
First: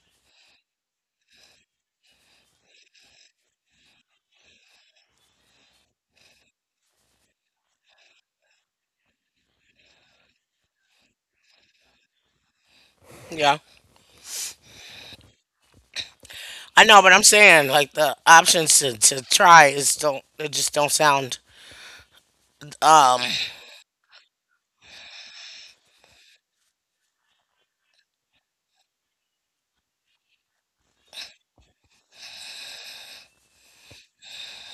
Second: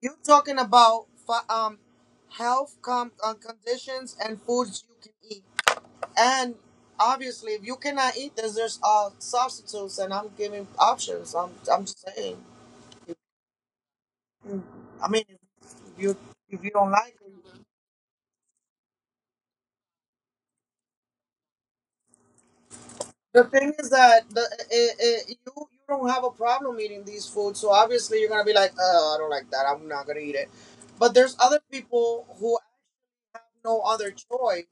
[SPEAKER 2] You talking about health conditions and foods you can eat. And obviously, if you cannot eat this, there's substitutes, and I'm giving options. I'm just saying.
[SPEAKER 1] Yeah,
[SPEAKER 2] I mean, if you if you
[SPEAKER 1] I
[SPEAKER 2] don't
[SPEAKER 1] know, but
[SPEAKER 2] like
[SPEAKER 1] I'm
[SPEAKER 2] it.
[SPEAKER 1] saying like the options to try is don't it just don't sound um
[SPEAKER 2] The thing is that you, you don't have a problem eating these foods, so obviously you're gonna be like, oh, I don't like that, I'm not gonna eat it. But there's other people who have no other choice.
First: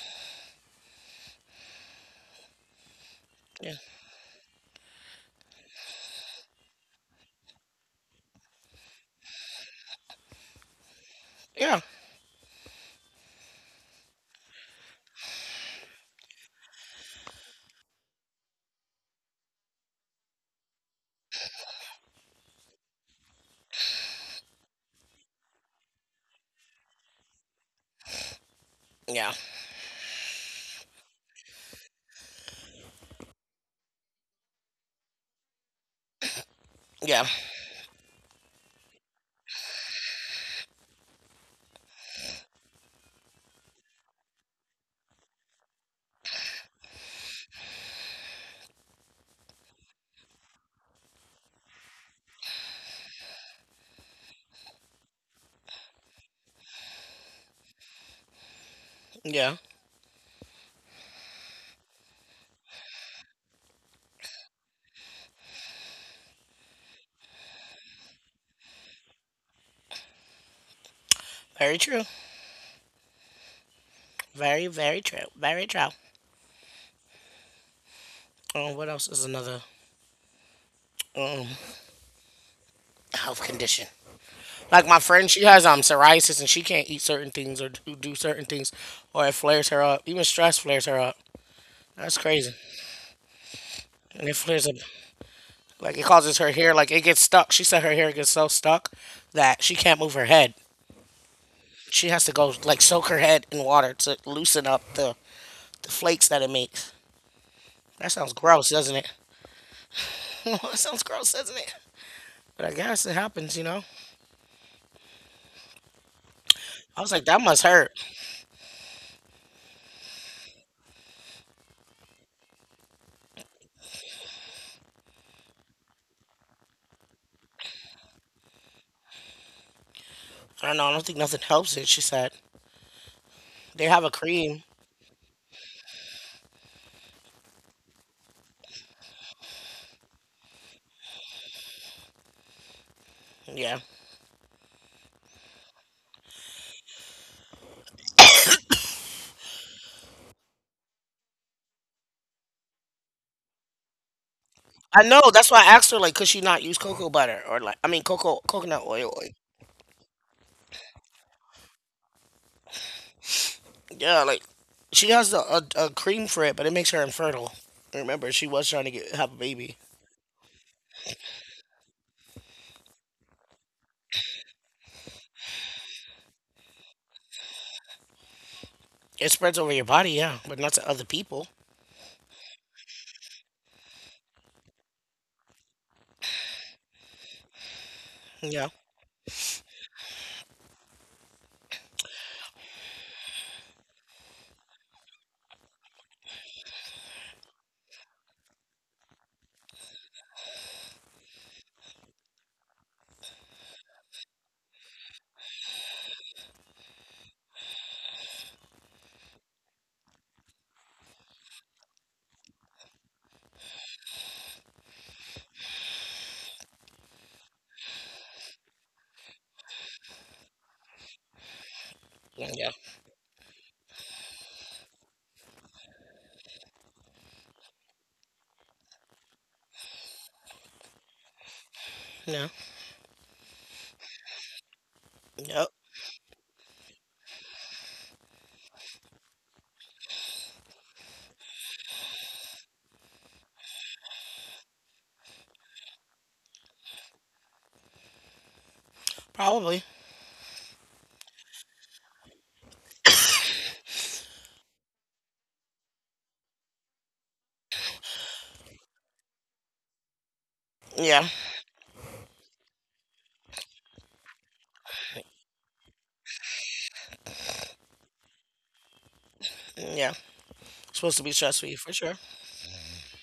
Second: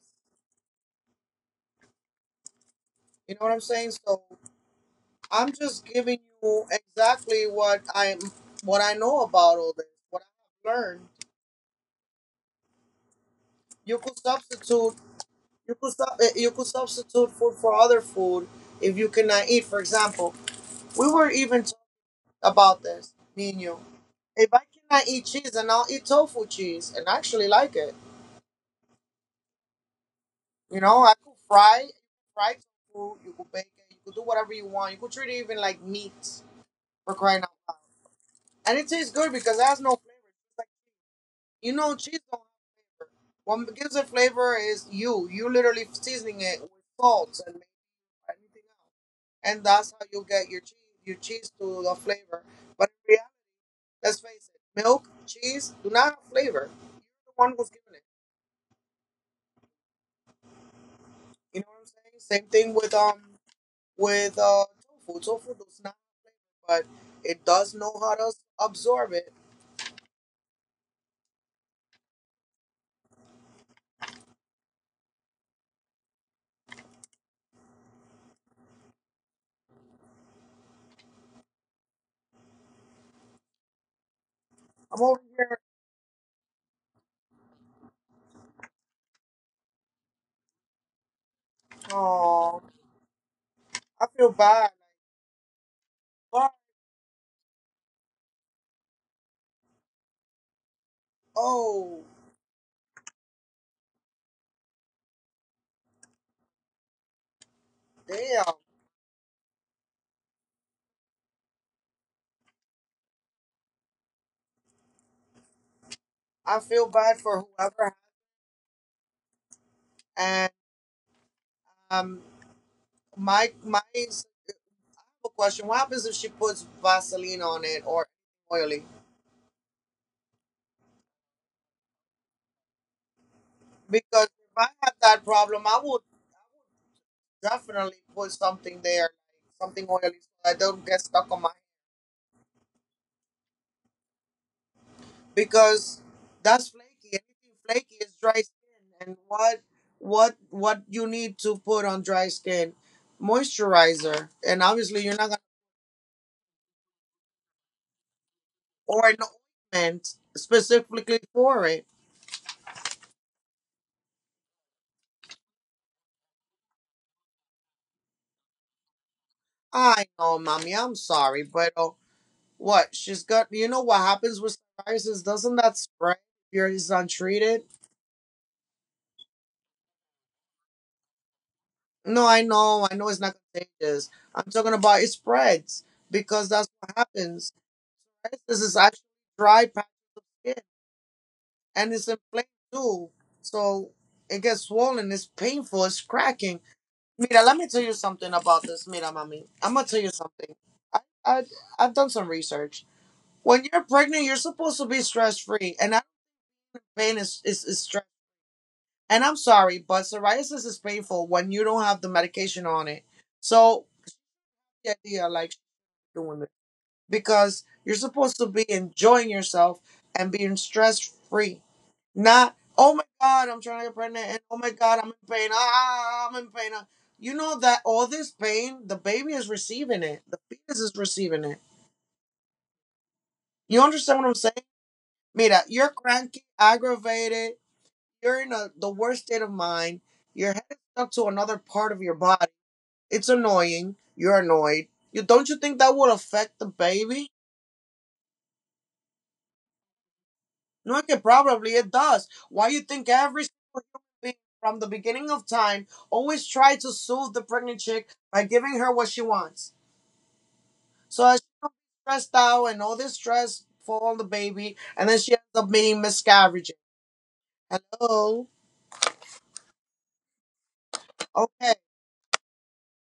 [SPEAKER 2] You know what I'm
[SPEAKER 1] yeah
[SPEAKER 2] saying? So I'm just giving you exactly what I'm, what I know about all this, what I've learned.
[SPEAKER 1] yeah
[SPEAKER 2] You could substitute, you could substitute food for other food if you cannot eat. For example, we were even talking about this, Nino. If I cannot eat cheese, then I'll eat tofu cheese, and I actually like it.
[SPEAKER 1] yeah
[SPEAKER 2] You know, I could fry, fry tofu. You could bake it. You could do whatever you want. You could treat it even like meat, for
[SPEAKER 1] yeah
[SPEAKER 2] crying out loud. And it tastes good because it has no flavor. It's like, you know, cheese don't have flavor. What gives it flavor is you. You literally seasoning it with salt and maybe anything else, and that's how you get your cheese to the flavor. But in reality, let's face it, milk, cheese do not have flavor. You're the one who's giving it.
[SPEAKER 1] yeah
[SPEAKER 2] You know what I'm saying? Same thing with with uh tofu. Tofu does not have flavor, but it does know how to absorb it.
[SPEAKER 1] very true, very very true, very true. What else is another um health condition? Like my
[SPEAKER 2] I'm over
[SPEAKER 1] friend, she
[SPEAKER 2] here.
[SPEAKER 1] has psoriasis and she can't eat certain things or do certain things, or it flares her up. Even stress flares her up. That's crazy.
[SPEAKER 2] Oh, I
[SPEAKER 1] And
[SPEAKER 2] feel
[SPEAKER 1] it flares
[SPEAKER 2] bad.
[SPEAKER 1] up. Like it causes her
[SPEAKER 2] Fuck.
[SPEAKER 1] hair, like it gets stuck. She said her hair gets so stuck that she can't move her head.
[SPEAKER 2] Oh,
[SPEAKER 1] She has to go like soak her head in water to loosen up the flakes that it makes. That sounds
[SPEAKER 2] damn.
[SPEAKER 1] gross, doesn't it? [laughs] that sounds gross, doesn't it? But I guess it happens, you know?
[SPEAKER 2] I feel
[SPEAKER 1] I was
[SPEAKER 2] bad
[SPEAKER 1] like, that
[SPEAKER 2] for
[SPEAKER 1] must hurt.
[SPEAKER 2] whoever. And um, my, my simple question: what happens if she puts Vaseline on it, or oily?
[SPEAKER 1] I don't know. I don't think nothing helps it, she said. They have a
[SPEAKER 2] Because if
[SPEAKER 1] cream.
[SPEAKER 2] I had that problem, I would definitely put something there, like, something oily, so I don't get stuck on my.
[SPEAKER 1] Yeah.
[SPEAKER 2] Because that's flaky. Anything flaky is dry skin, and what what you need to put on dry skin, moisturizer, and
[SPEAKER 1] I
[SPEAKER 2] obviously you're
[SPEAKER 1] know.
[SPEAKER 2] not gonna,
[SPEAKER 1] That's why I asked her, like, could she not use cocoa butter or, like, I mean, cocoa, coconut
[SPEAKER 2] or
[SPEAKER 1] oil?
[SPEAKER 2] an
[SPEAKER 1] Like,
[SPEAKER 2] ointment specifically for it.
[SPEAKER 1] yeah, like, she has a cream for it, but it makes her infertile. Remember, she was trying to get have a baby.
[SPEAKER 2] I know, mommy. I'm sorry, but what she's got. You know what happens with psoriasis? Doesn't that spread if it's untreated?
[SPEAKER 1] It spreads over your body, yeah, but not to other people.
[SPEAKER 2] No, I know. I know it's not contagious. I'm talking about it spreads because that's what happens. Psoriasis
[SPEAKER 1] Yeah,
[SPEAKER 2] is actually dry patches, and it's inflamed too. So it gets swollen. It's painful. It's cracking. Mira, let me tell you something about this. Mira, mami. I'm gonna tell you something. I, I I've done some research. When you're pregnant, you're supposed to be stress free, and that pain is stress. And I'm sorry, but psoriasis is painful when you don't have the medication on it. So yeah, idea like doing it, because you're supposed to be enjoying yourself and being stress free. Not,
[SPEAKER 1] yeah,
[SPEAKER 2] oh my God, I'm trying to get pregnant, and oh my God, I'm in pain. Ah, ah, I'm in pain. Ah." You know that all this pain, the baby is receiving it. The fetus is receiving it.
[SPEAKER 1] yeah,
[SPEAKER 2] You understand what I'm saying? Mira,
[SPEAKER 1] yep,
[SPEAKER 2] you're cranky, aggravated. You're in a, the worst state of mind. You're headed up to another part of your body. It's annoying. You're annoyed. You don't, you think that would affect the baby?
[SPEAKER 1] probably.
[SPEAKER 2] No, okay, probably it does. Why you think every single human being from the beginning of time always tried to soothe the pregnant chick by giving her what she wants?
[SPEAKER 1] Yeah,
[SPEAKER 2] So as she's stressed out, and all this stress fall on the baby, and then she ends up being miscarriage. Hello.
[SPEAKER 1] yeah. Supposed to be stress free
[SPEAKER 2] Okay,
[SPEAKER 1] for sure.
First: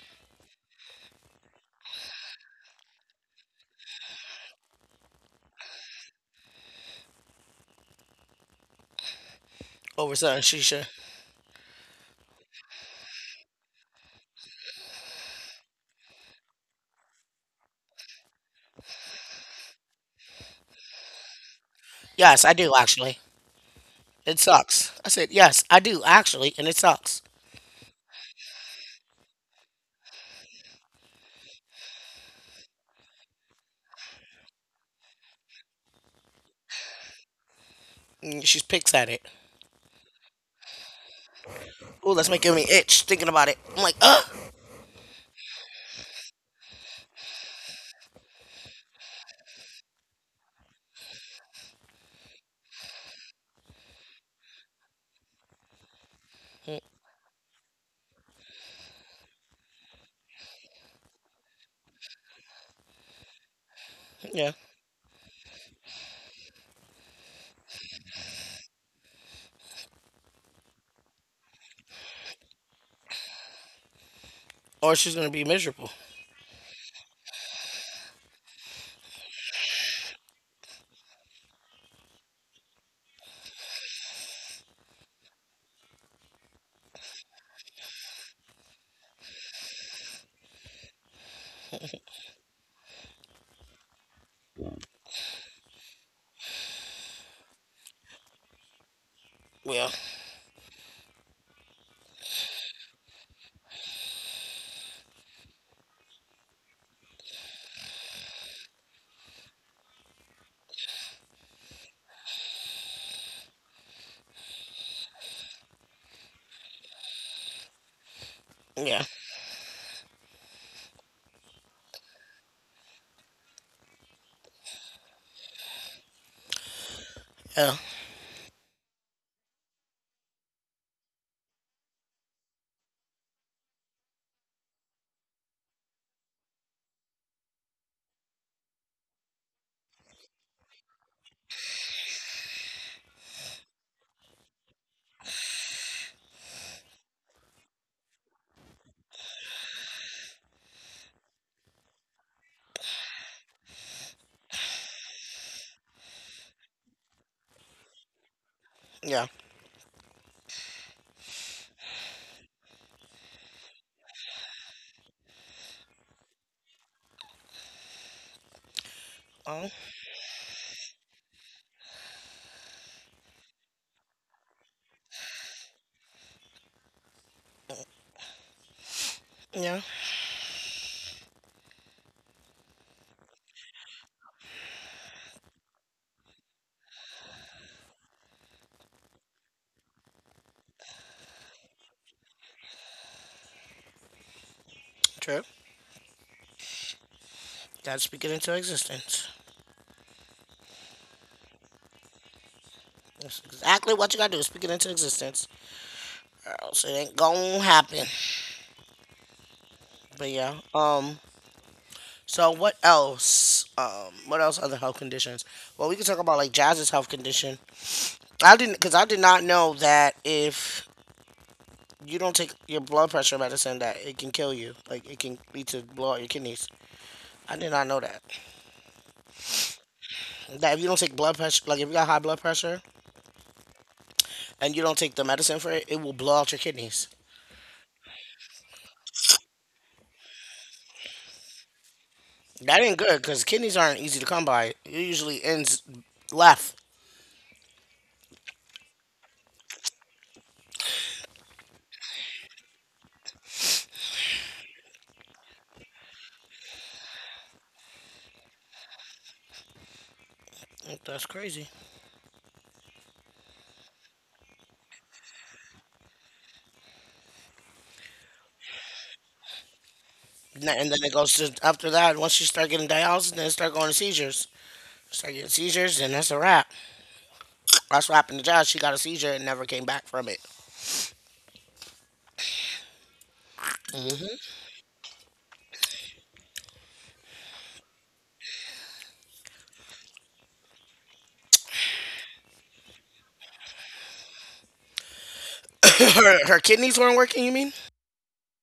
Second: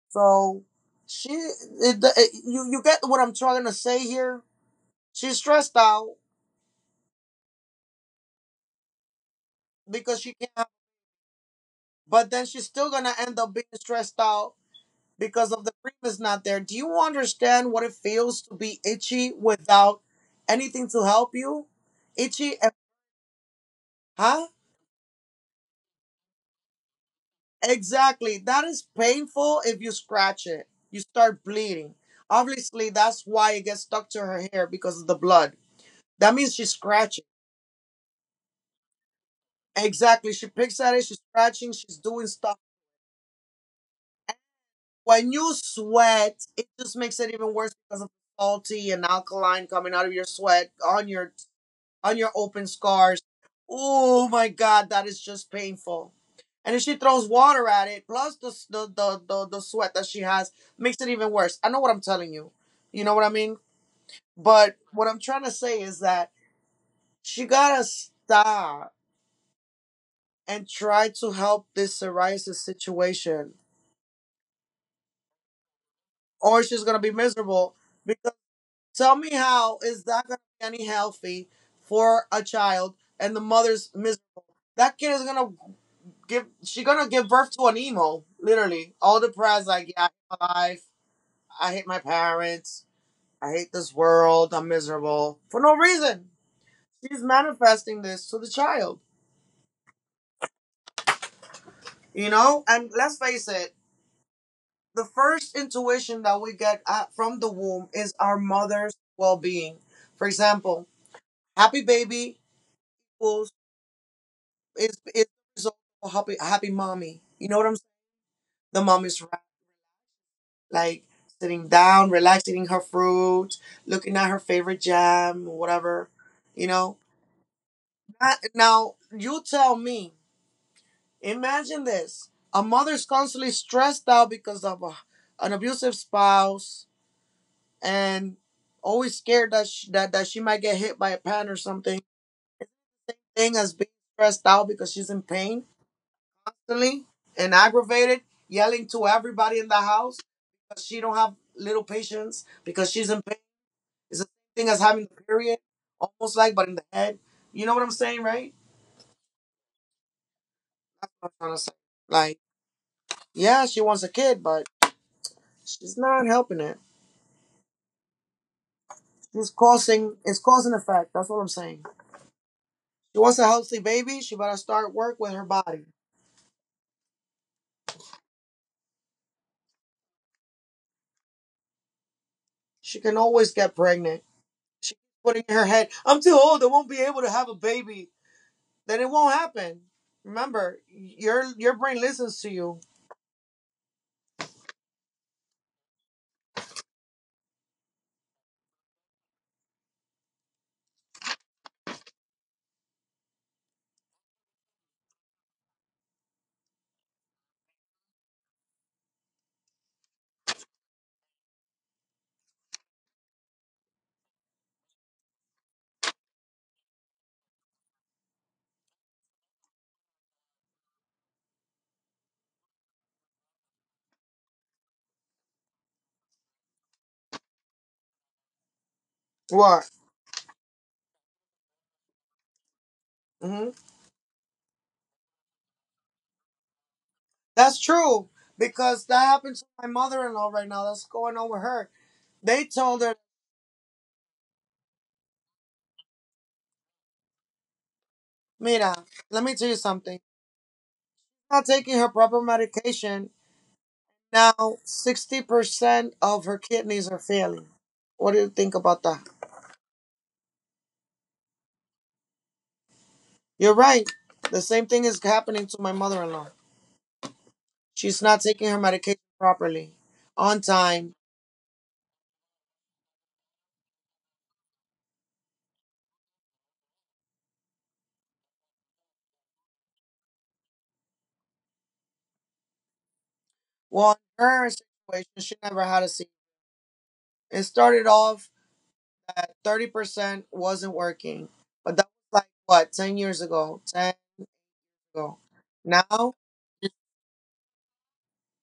[SPEAKER 2] so she, it, you get what I'm trying to say here. She's stressed out
[SPEAKER 1] Over
[SPEAKER 2] because she
[SPEAKER 1] something she
[SPEAKER 2] can't,
[SPEAKER 1] should.
[SPEAKER 2] but then she's still gonna end up being stressed out because of the grief is not there. Do you understand what it feels to be itchy without anything to help you?
[SPEAKER 1] Yes, I
[SPEAKER 2] Itchy, and,
[SPEAKER 1] do actually. It
[SPEAKER 2] huh?
[SPEAKER 1] sucks. I said yes, I do actually, and it sucks.
[SPEAKER 2] Exactly. That is painful if you scratch it. You start bleeding. Obviously, that's why it gets stuck to her hair because of the blood. That means she's scratching.
[SPEAKER 1] And she picks at it.
[SPEAKER 2] Exactly. She picks at it, she's scratching, she's
[SPEAKER 1] Oh,
[SPEAKER 2] doing
[SPEAKER 1] that's making
[SPEAKER 2] stuff.
[SPEAKER 1] me itch thinking about it. I'm like, ah,
[SPEAKER 2] When you sweat, it just makes it even worse because of the salty and alkaline coming out of your sweat on your open scars. Oh my God, that is just painful. And if she throws water at it, plus the sweat that she has, makes it even worse. I know what I'm telling you. You know what I mean?
[SPEAKER 1] yeah.
[SPEAKER 2] But what I'm trying to say is that she gotta stop and try to help this psoriasis situation,
[SPEAKER 1] Or she's gonna be miserable.
[SPEAKER 2] or she's gonna be miserable. Because tell me how is that gonna be any healthy for a child and the mother's miserable? That kid is gonna give she gonna give birth to an emo, literally. All depressed, like, yeah, I hate my life. I hate my parents. I hate this world. I'm miserable for no reason. She's manifesting this to the child,
[SPEAKER 1] Yeah,
[SPEAKER 2] you know. And let's face it, the first intuition that we get from the womb is our mother's well-being. For example, happy baby equals is happy mommy. You know what I'm saying? The mom
[SPEAKER 1] yeah,
[SPEAKER 2] is right. Like sitting down, relaxing, eating her fruit, looking at her favorite jam, whatever, you know.
[SPEAKER 1] yeah,
[SPEAKER 2] Now, you tell me, imagine this. A mother's constantly stressed out because of a, an abusive spouse and always scared that she, that she might get hit by a pan or something. Same thing as being stressed out because she's in pain constantly and aggravated, yelling to everybody in the house because she don't have little patience because she's in. It's the same thing as having the period, almost, like, but in the head. You know what I'm saying, right?
[SPEAKER 1] yeah.
[SPEAKER 2] I'm trying to say, like, yeah, she wants a kid, but she's not helping it. She's
[SPEAKER 1] Oh,
[SPEAKER 2] causing, it's cause and effect. That's what I'm saying. She wants a healthy baby. She better start work with her body.
[SPEAKER 1] yeah.
[SPEAKER 2] She can always get pregnant. She putting in her head, I'm too old. I won't be able to have a baby. Then it won't happen. Remember, your brain listens to you.
[SPEAKER 1] True. Gotta speak it into existence. That's exactly what you gotta do. Speak it into existence, or else it ain't gonna happen. But yeah. So what else? What else? Other health conditions? Well, we can talk about like Jazz's health condition. I didn't, cause I did not know that if you don't take your blood pressure medicine, that it can kill you. Like it can lead to blow out your kidneys. I did not know that.
[SPEAKER 2] What?
[SPEAKER 1] That if you don't take blood pressure, like if you got high blood pressure
[SPEAKER 2] Hmm.
[SPEAKER 1] and you don't take the medicine for it, it will blow out your kidneys.
[SPEAKER 2] That's true because that happened to my mother-in-law right now. That's going on with her. They
[SPEAKER 1] That ain't
[SPEAKER 2] told her,
[SPEAKER 1] good, cause kidneys aren't easy to come by. It usually ends left.
[SPEAKER 2] mira, let me tell you something. Not taking her proper medication. Now, 60% of her kidneys are failing. What do you think about that?
[SPEAKER 1] That's crazy.
[SPEAKER 2] You're right. The same thing is happening to my mother in law. She's not taking her medication properly, on
[SPEAKER 1] And then it
[SPEAKER 2] time.
[SPEAKER 1] goes to after that. Once you start getting dialysis, then it start going to seizures. Start getting seizures, and that's a wrap. That's what happened to Josh. She got a seizure and never came back from it.
[SPEAKER 2] Well,
[SPEAKER 1] Mhm.
[SPEAKER 2] in her situation, she never had a seizure. It started off at 30% wasn't working. But that was like, what, 10 years ago? 10 years ago.
[SPEAKER 1] [laughs]
[SPEAKER 2] Now,
[SPEAKER 1] her kidneys weren't working, you mean?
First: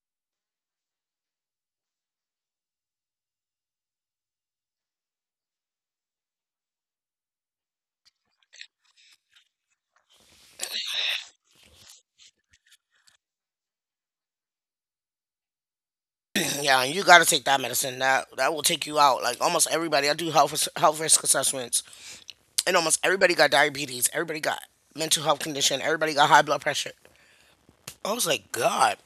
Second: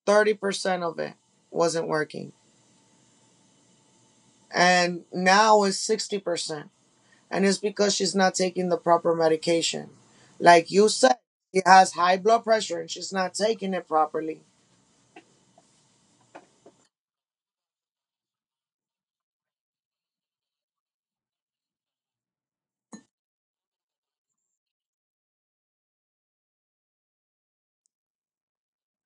[SPEAKER 2] 30% of it wasn't working. And now it's 60%. And it's because she's not taking the proper medication. Like you said, she has high blood pressure and she's not taking it properly.
[SPEAKER 1] [clears throat] yeah, and you got to take that medicine. That will take you out. Like almost everybody, I do health risk assessments, and almost everybody got diabetes. Everybody got mental health condition. Everybody got high blood pressure. I was like, God,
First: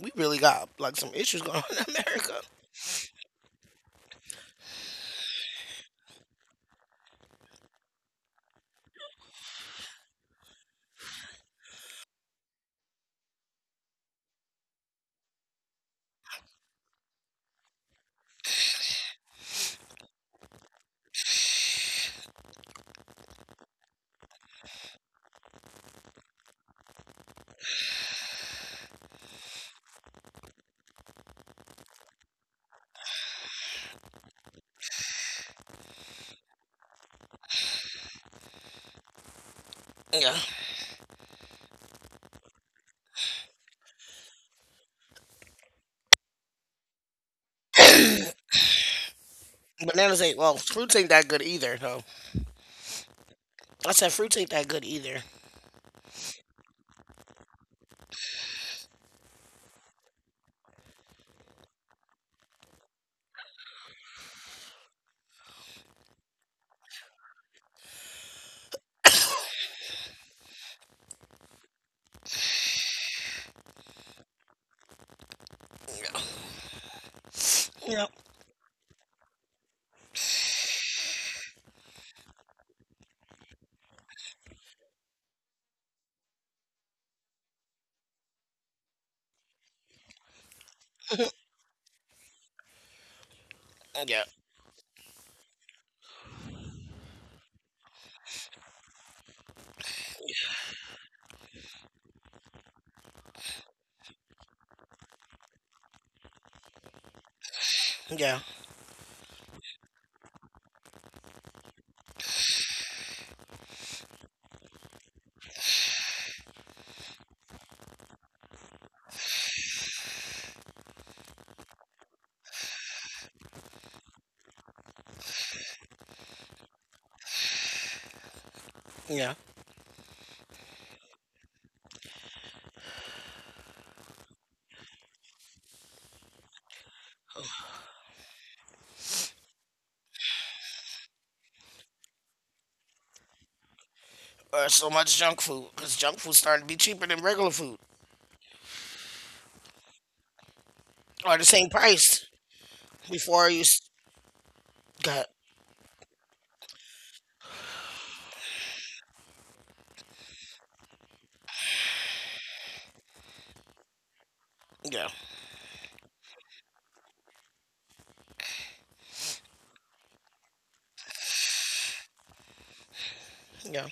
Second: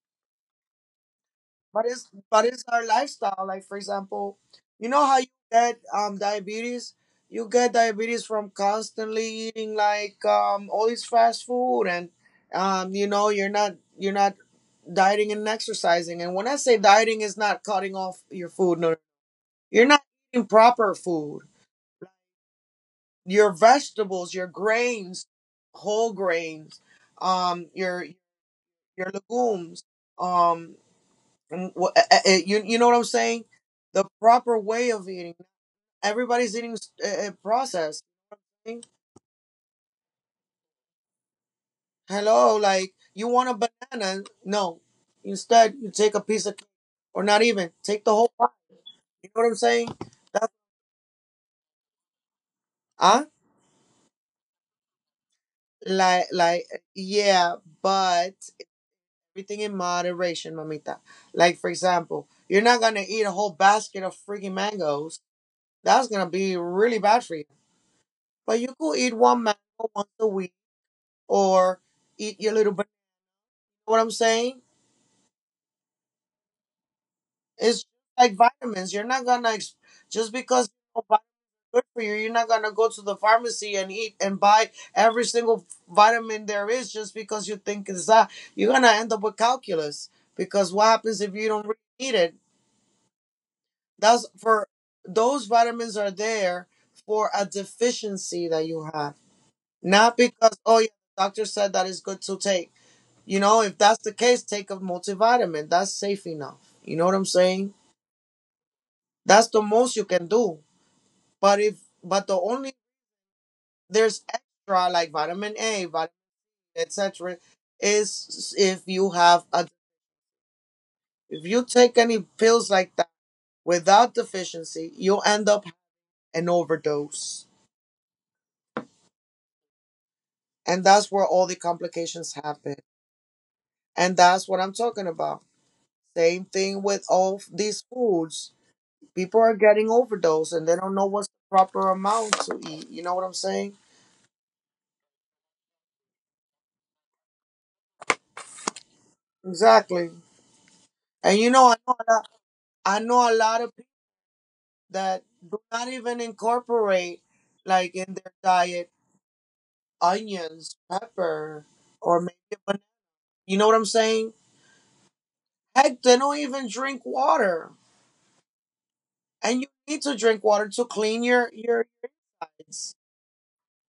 [SPEAKER 1] we really got like some issues going on
[SPEAKER 2] But
[SPEAKER 1] in
[SPEAKER 2] it's
[SPEAKER 1] America.
[SPEAKER 2] but it's her lifestyle. Like for example, you know how you get diabetes? You get diabetes from constantly eating like all this fast food and you know you're not dieting and exercising. And when I say dieting is not cutting off your food, no. You're not eating proper food. Your vegetables, your grains, whole grains, um, your your legumes, um, and you you know what I'm saying? The proper way of eating. Everybody's eating processed.
[SPEAKER 1] Yeah,
[SPEAKER 2] Hello, like you want a banana? No. Instead, you take a piece of cake, or not even take the whole. You know what I'm saying?
[SPEAKER 1] bananas ain't
[SPEAKER 2] That's,
[SPEAKER 1] well. Fruits ain't that good either, though.
[SPEAKER 2] huh?
[SPEAKER 1] I said fruits ain't that good either.
[SPEAKER 2] Like, yeah, but everything in moderation, mamita. Like for example, you're not gonna eat a whole basket of freaking mangoes. That's gonna be really bad for you. But you could eat one mango once a week, or eat your little. But what I'm saying is
[SPEAKER 1] Yep.
[SPEAKER 2] like vitamins. You're not gonna just because you know good for you. You're not gonna go to the pharmacy and eat and buy every single vitamin there is just because you think it's that. You're gonna end up with calculus because what happens if
[SPEAKER 1] [laughs]
[SPEAKER 2] you don't really eat it?
[SPEAKER 1] Yeah.
[SPEAKER 2] That's for those vitamins are there for a deficiency that you have, not because oh yeah, doctor said that is good to take. You know, if that's the case, take a multivitamin. That's safe enough. You know what I'm saying?
[SPEAKER 1] Yeah.
[SPEAKER 2] That's the most you can do. But if but the only, there's extra like vitamin A, vitamin etc. Is if you have a if you take any pills like that without deficiency, you'll end up an overdose.
[SPEAKER 1] Yeah.
[SPEAKER 2] And that's where all the complications happen. And that's what I'm talking about. Same thing with all these foods. People are getting overdose and they don't know what's the proper amount to eat. You know what I'm saying?
[SPEAKER 1] Or so much junk food because junk food starting to be cheaper than regular food
[SPEAKER 2] Exactly.
[SPEAKER 1] or
[SPEAKER 2] And
[SPEAKER 1] the
[SPEAKER 2] you
[SPEAKER 1] same
[SPEAKER 2] know,
[SPEAKER 1] price.
[SPEAKER 2] I know a
[SPEAKER 1] Before you
[SPEAKER 2] lot of people that
[SPEAKER 1] got.
[SPEAKER 2] do not even incorporate, like in their diet, onions, pepper, or maybe, a banana. You know what I'm saying?
[SPEAKER 1] Yeah,
[SPEAKER 2] Heck, they don't even drink water. And you need to drink water to clean your insides.
[SPEAKER 1] yeah,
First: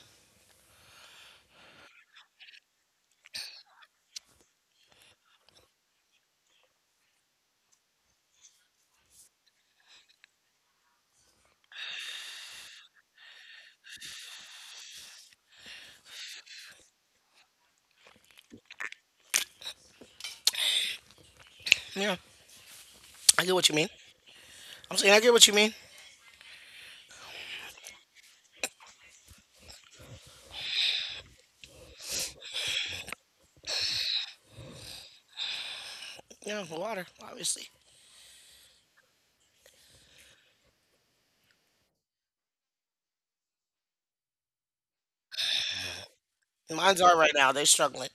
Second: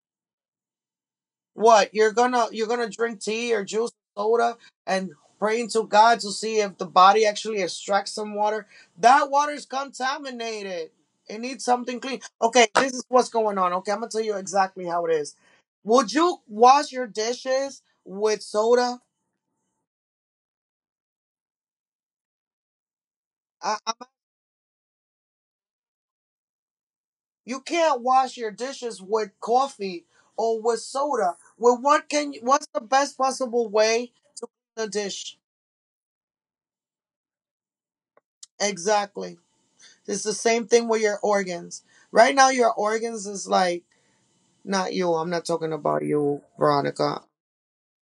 [SPEAKER 2] What you're gonna, drink tea or juice, soda, and praying to God to see if the body actually extracts some water. That water is contaminated. It needs something clean. Okay, this is what's going on. Okay, I'm gonna tell you exactly how it is. Would you wash your dishes with soda?
[SPEAKER 1] yeah. I get what you
[SPEAKER 2] I,
[SPEAKER 1] mean.
[SPEAKER 2] I,
[SPEAKER 1] I'm saying I get what you mean.
[SPEAKER 2] you can't wash your dishes with coffee or with soda. Well, what can you, what's the best possible way to dish?
[SPEAKER 1] Yeah, water obviously.
[SPEAKER 2] Exactly. It's the same thing with your organs. Right now, your organs is like, not you. I'm not talking about you,
[SPEAKER 1] Mine's are
[SPEAKER 2] Veronica.
[SPEAKER 1] right now. They're struggling.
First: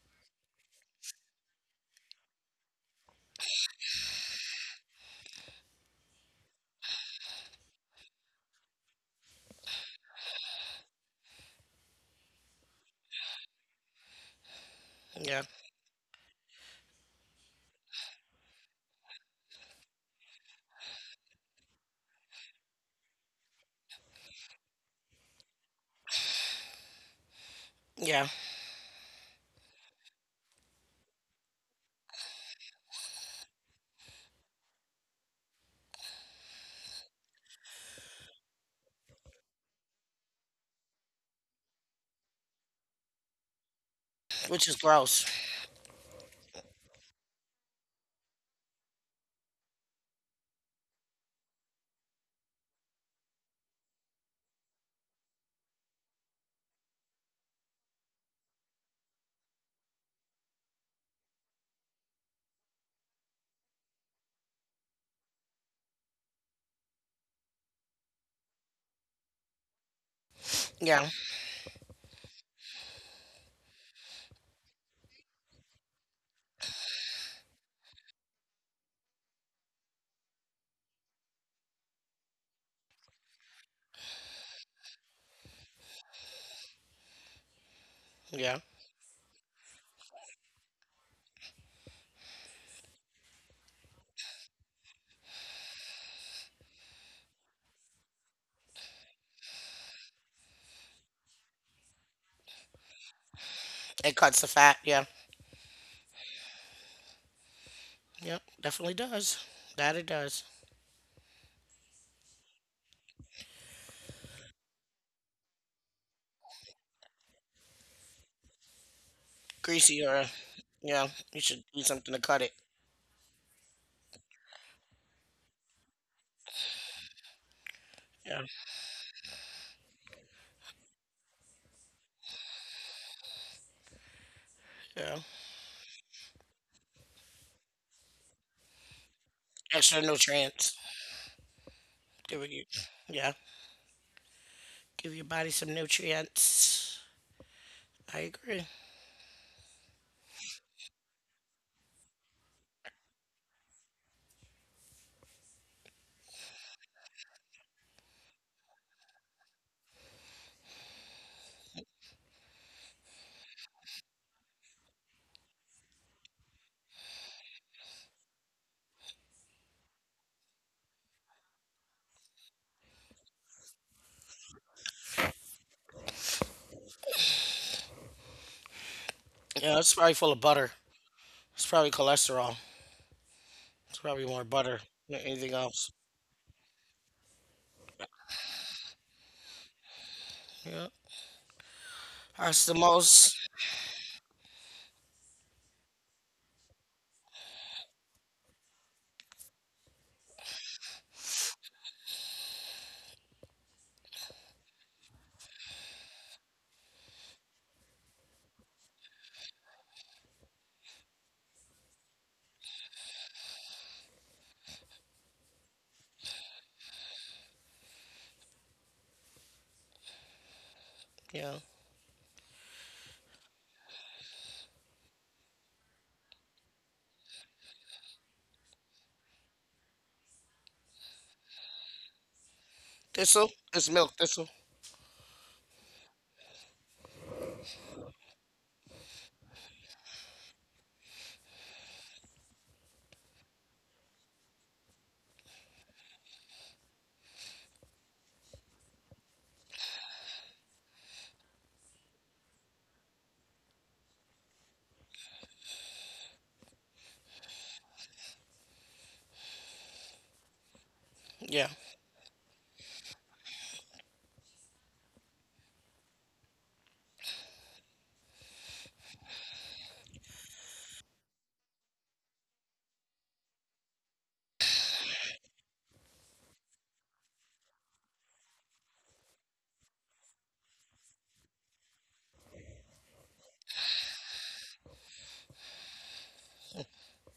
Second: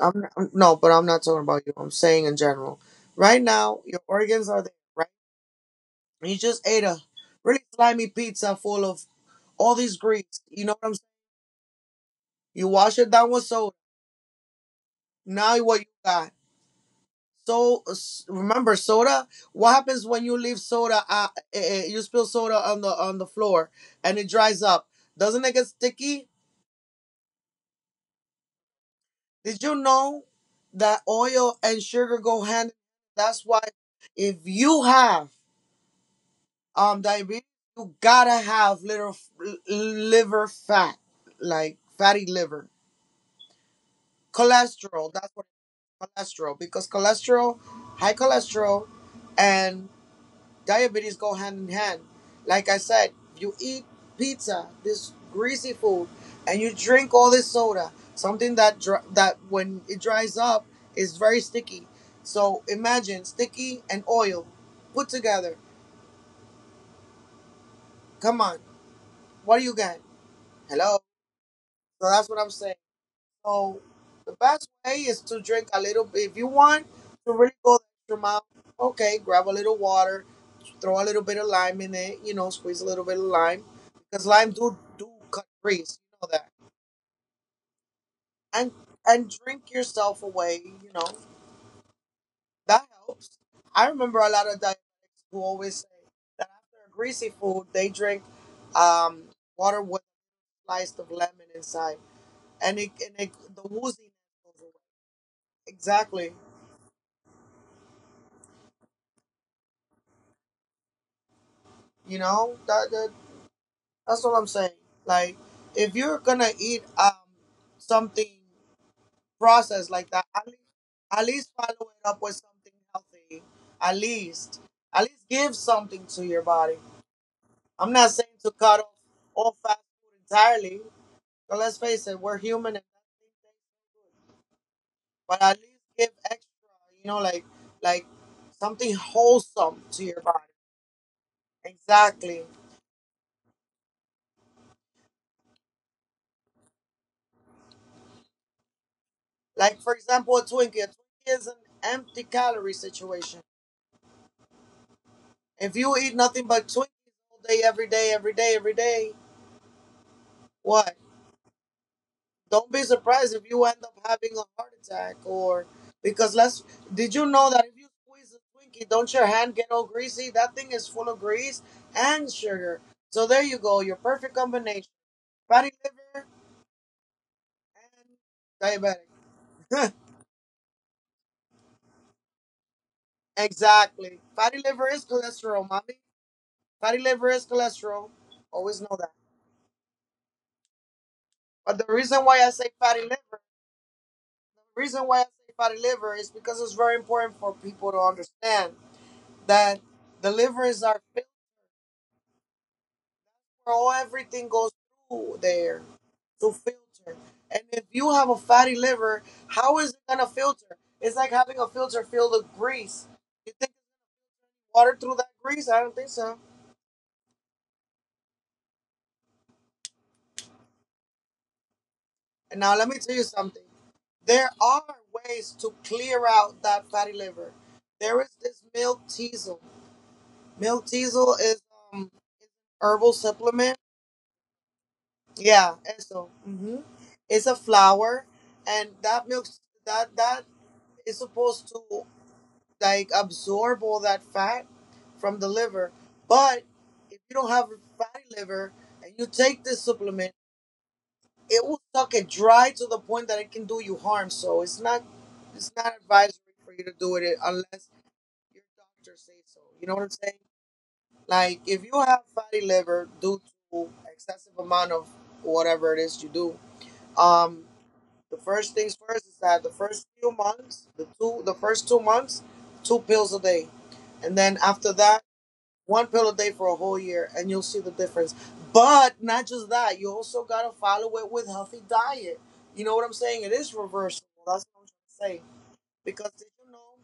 [SPEAKER 2] I'm not, mm, no, but I'm not talking about you. I'm saying in general. Right now, your organs are there. Right, you just ate a really slimy pizza full of all these grease. You know what I'm saying? You wash it down with soda.
[SPEAKER 1] Yeah,
[SPEAKER 2] Now what you got? Remember soda. What happens when you leave soda? You spill soda on the floor and it dries up. Doesn't it get sticky?
[SPEAKER 1] yeah,
[SPEAKER 2] Did you know that oil and sugar go hand? That's why if you have diabetes, you gotta have liver fat, like fatty liver,
[SPEAKER 1] which is
[SPEAKER 2] cholesterol.
[SPEAKER 1] gross.
[SPEAKER 2] That's what cholesterol, because cholesterol, high cholesterol, and diabetes go hand in hand. Like I said, you eat pizza, this greasy food, and you drink all this soda, something that that when it dries up is very sticky. So imagine sticky and oil put together. Come on, what do you got? Hello.
[SPEAKER 1] Yeah,
[SPEAKER 2] So that's what I'm saying. So the best way is to drink a little bit. If you want to really go the extra mile, okay, grab a little water, throw a little bit of lime in it, you know, squeeze a little bit of lime. Because lime do cut grease, you know that.
[SPEAKER 1] yeah.
[SPEAKER 2] And and drink yourself away, you know. That helps. I remember a lot of diabetics who always say that after a greasy food they drink um water with a slice of lemon inside. And it the
[SPEAKER 1] It
[SPEAKER 2] wooziness
[SPEAKER 1] cuts the
[SPEAKER 2] goes
[SPEAKER 1] fat.
[SPEAKER 2] away.
[SPEAKER 1] Yeah.
[SPEAKER 2] Exactly.
[SPEAKER 1] Yep. Definitely does. That it does.
[SPEAKER 2] You know that, that's what I'm saying. Like, if you're gonna eat something processed
[SPEAKER 1] Greasy
[SPEAKER 2] like
[SPEAKER 1] or,
[SPEAKER 2] that,
[SPEAKER 1] yeah.
[SPEAKER 2] at
[SPEAKER 1] You
[SPEAKER 2] least
[SPEAKER 1] should do
[SPEAKER 2] follow
[SPEAKER 1] something
[SPEAKER 2] it
[SPEAKER 1] to
[SPEAKER 2] up
[SPEAKER 1] cut
[SPEAKER 2] with
[SPEAKER 1] it.
[SPEAKER 2] something healthy. At least at least give something to your body. I'm not
[SPEAKER 1] Yeah,
[SPEAKER 2] saying to cut off all fast food entirely. But let's face it, we're human and
[SPEAKER 1] yeah.
[SPEAKER 2] but at least give extra. You know, like something
[SPEAKER 1] Extra
[SPEAKER 2] wholesome to your
[SPEAKER 1] nutrients.
[SPEAKER 2] body.
[SPEAKER 1] Give you,
[SPEAKER 2] Exactly.
[SPEAKER 1] yeah, give your body some nutrients. I agree.
[SPEAKER 2] Like for example, a Twinkie. A Twinkie is an empty calorie situation. If you eat nothing but Twinkies all day, every day, every day, every day, what? Don't be surprised if you end up having a heart attack or because let's. Did you know that if you squeeze a Twinkie, don't your hand get all greasy? That thing is full of grease and sugar. So there you go, your perfect combination: fatty liver and
[SPEAKER 1] Yeah, it's
[SPEAKER 2] diabetic.
[SPEAKER 1] probably full of butter. It's probably cholesterol. It's probably
[SPEAKER 2] [laughs]
[SPEAKER 1] more butter
[SPEAKER 2] Exactly.
[SPEAKER 1] than
[SPEAKER 2] Fatty
[SPEAKER 1] anything
[SPEAKER 2] liver
[SPEAKER 1] else.
[SPEAKER 2] is cholesterol, mommy. Fatty liver is cholesterol. Always know that.
[SPEAKER 1] Yeah,
[SPEAKER 2] But
[SPEAKER 1] that's
[SPEAKER 2] the
[SPEAKER 1] the
[SPEAKER 2] reason why I
[SPEAKER 1] most.
[SPEAKER 2] say fatty liver, the reason why I say fatty liver is because it's very important for people to understand that the livers are filter, all everything goes through there to filter. And if you have a fatty liver, how is it gonna filter? It's like having a filter filled with grease. You think water through that grease? I don't think so.
[SPEAKER 1] Yeah,
[SPEAKER 2] And now let me tell you something. There are ways to clear out that fatty liver. There is this milk teasel. Milk teasel is um herbal
[SPEAKER 1] thistle. It's
[SPEAKER 2] supplement.
[SPEAKER 1] milk thistle.
[SPEAKER 2] Yeah, eso. It's a flower, and that milk that is supposed to like absorb all that fat from the liver. But if you don't have a fatty liver and you take this supplement, it will suck it dry to the point that it can do you harm. So it's not advisory for you to do it unless your doctor says so. You know what I'm saying?
[SPEAKER 1] Yeah,
[SPEAKER 2] Like if you have fatty liver due to excessive amount of whatever it is you do, um, the first things first is that the first few months, the first 2 months, two pills a day, and then after that, one pill a day for a whole year, and you'll see the difference. But not just that, you also gotta follow it with healthy diet. You know what I'm saying? It is reversible. That's what I'm trying to say. Because did you know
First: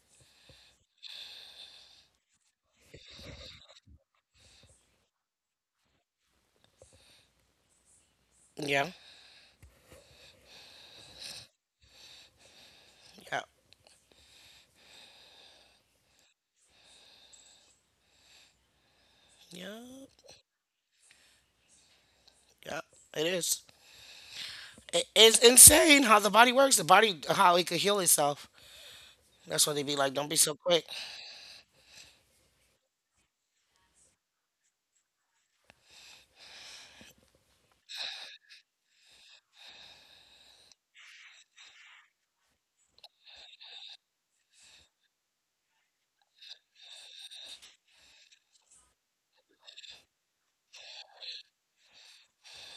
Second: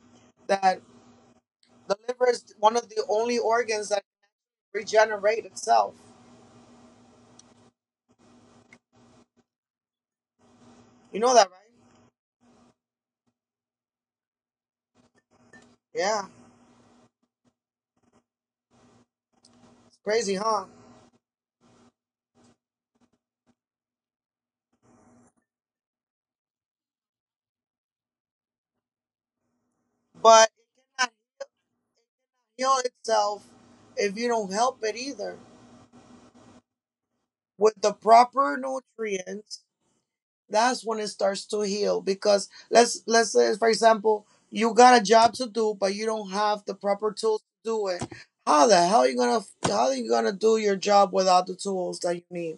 [SPEAKER 2] that the liver is one of the only organs that regenerate itself?
[SPEAKER 1] yeah,
[SPEAKER 2] You know that, right?
[SPEAKER 1] yeah,
[SPEAKER 2] Yeah.
[SPEAKER 1] yeah,
[SPEAKER 2] It's crazy, huh?
[SPEAKER 1] yeah. It is. It is insane how the body works. The body, how it could heal itself. That's why they be like, don't be
[SPEAKER 2] But
[SPEAKER 1] so
[SPEAKER 2] it
[SPEAKER 1] quick.
[SPEAKER 2] cannot heal itself if you don't help it either. With the proper nutrients, that's when it starts to heal. Because let's say, for example, you got a job to do, but you don't have the proper tools to do it. How the hell are you gonna how are you gonna do your job without the tools that you need?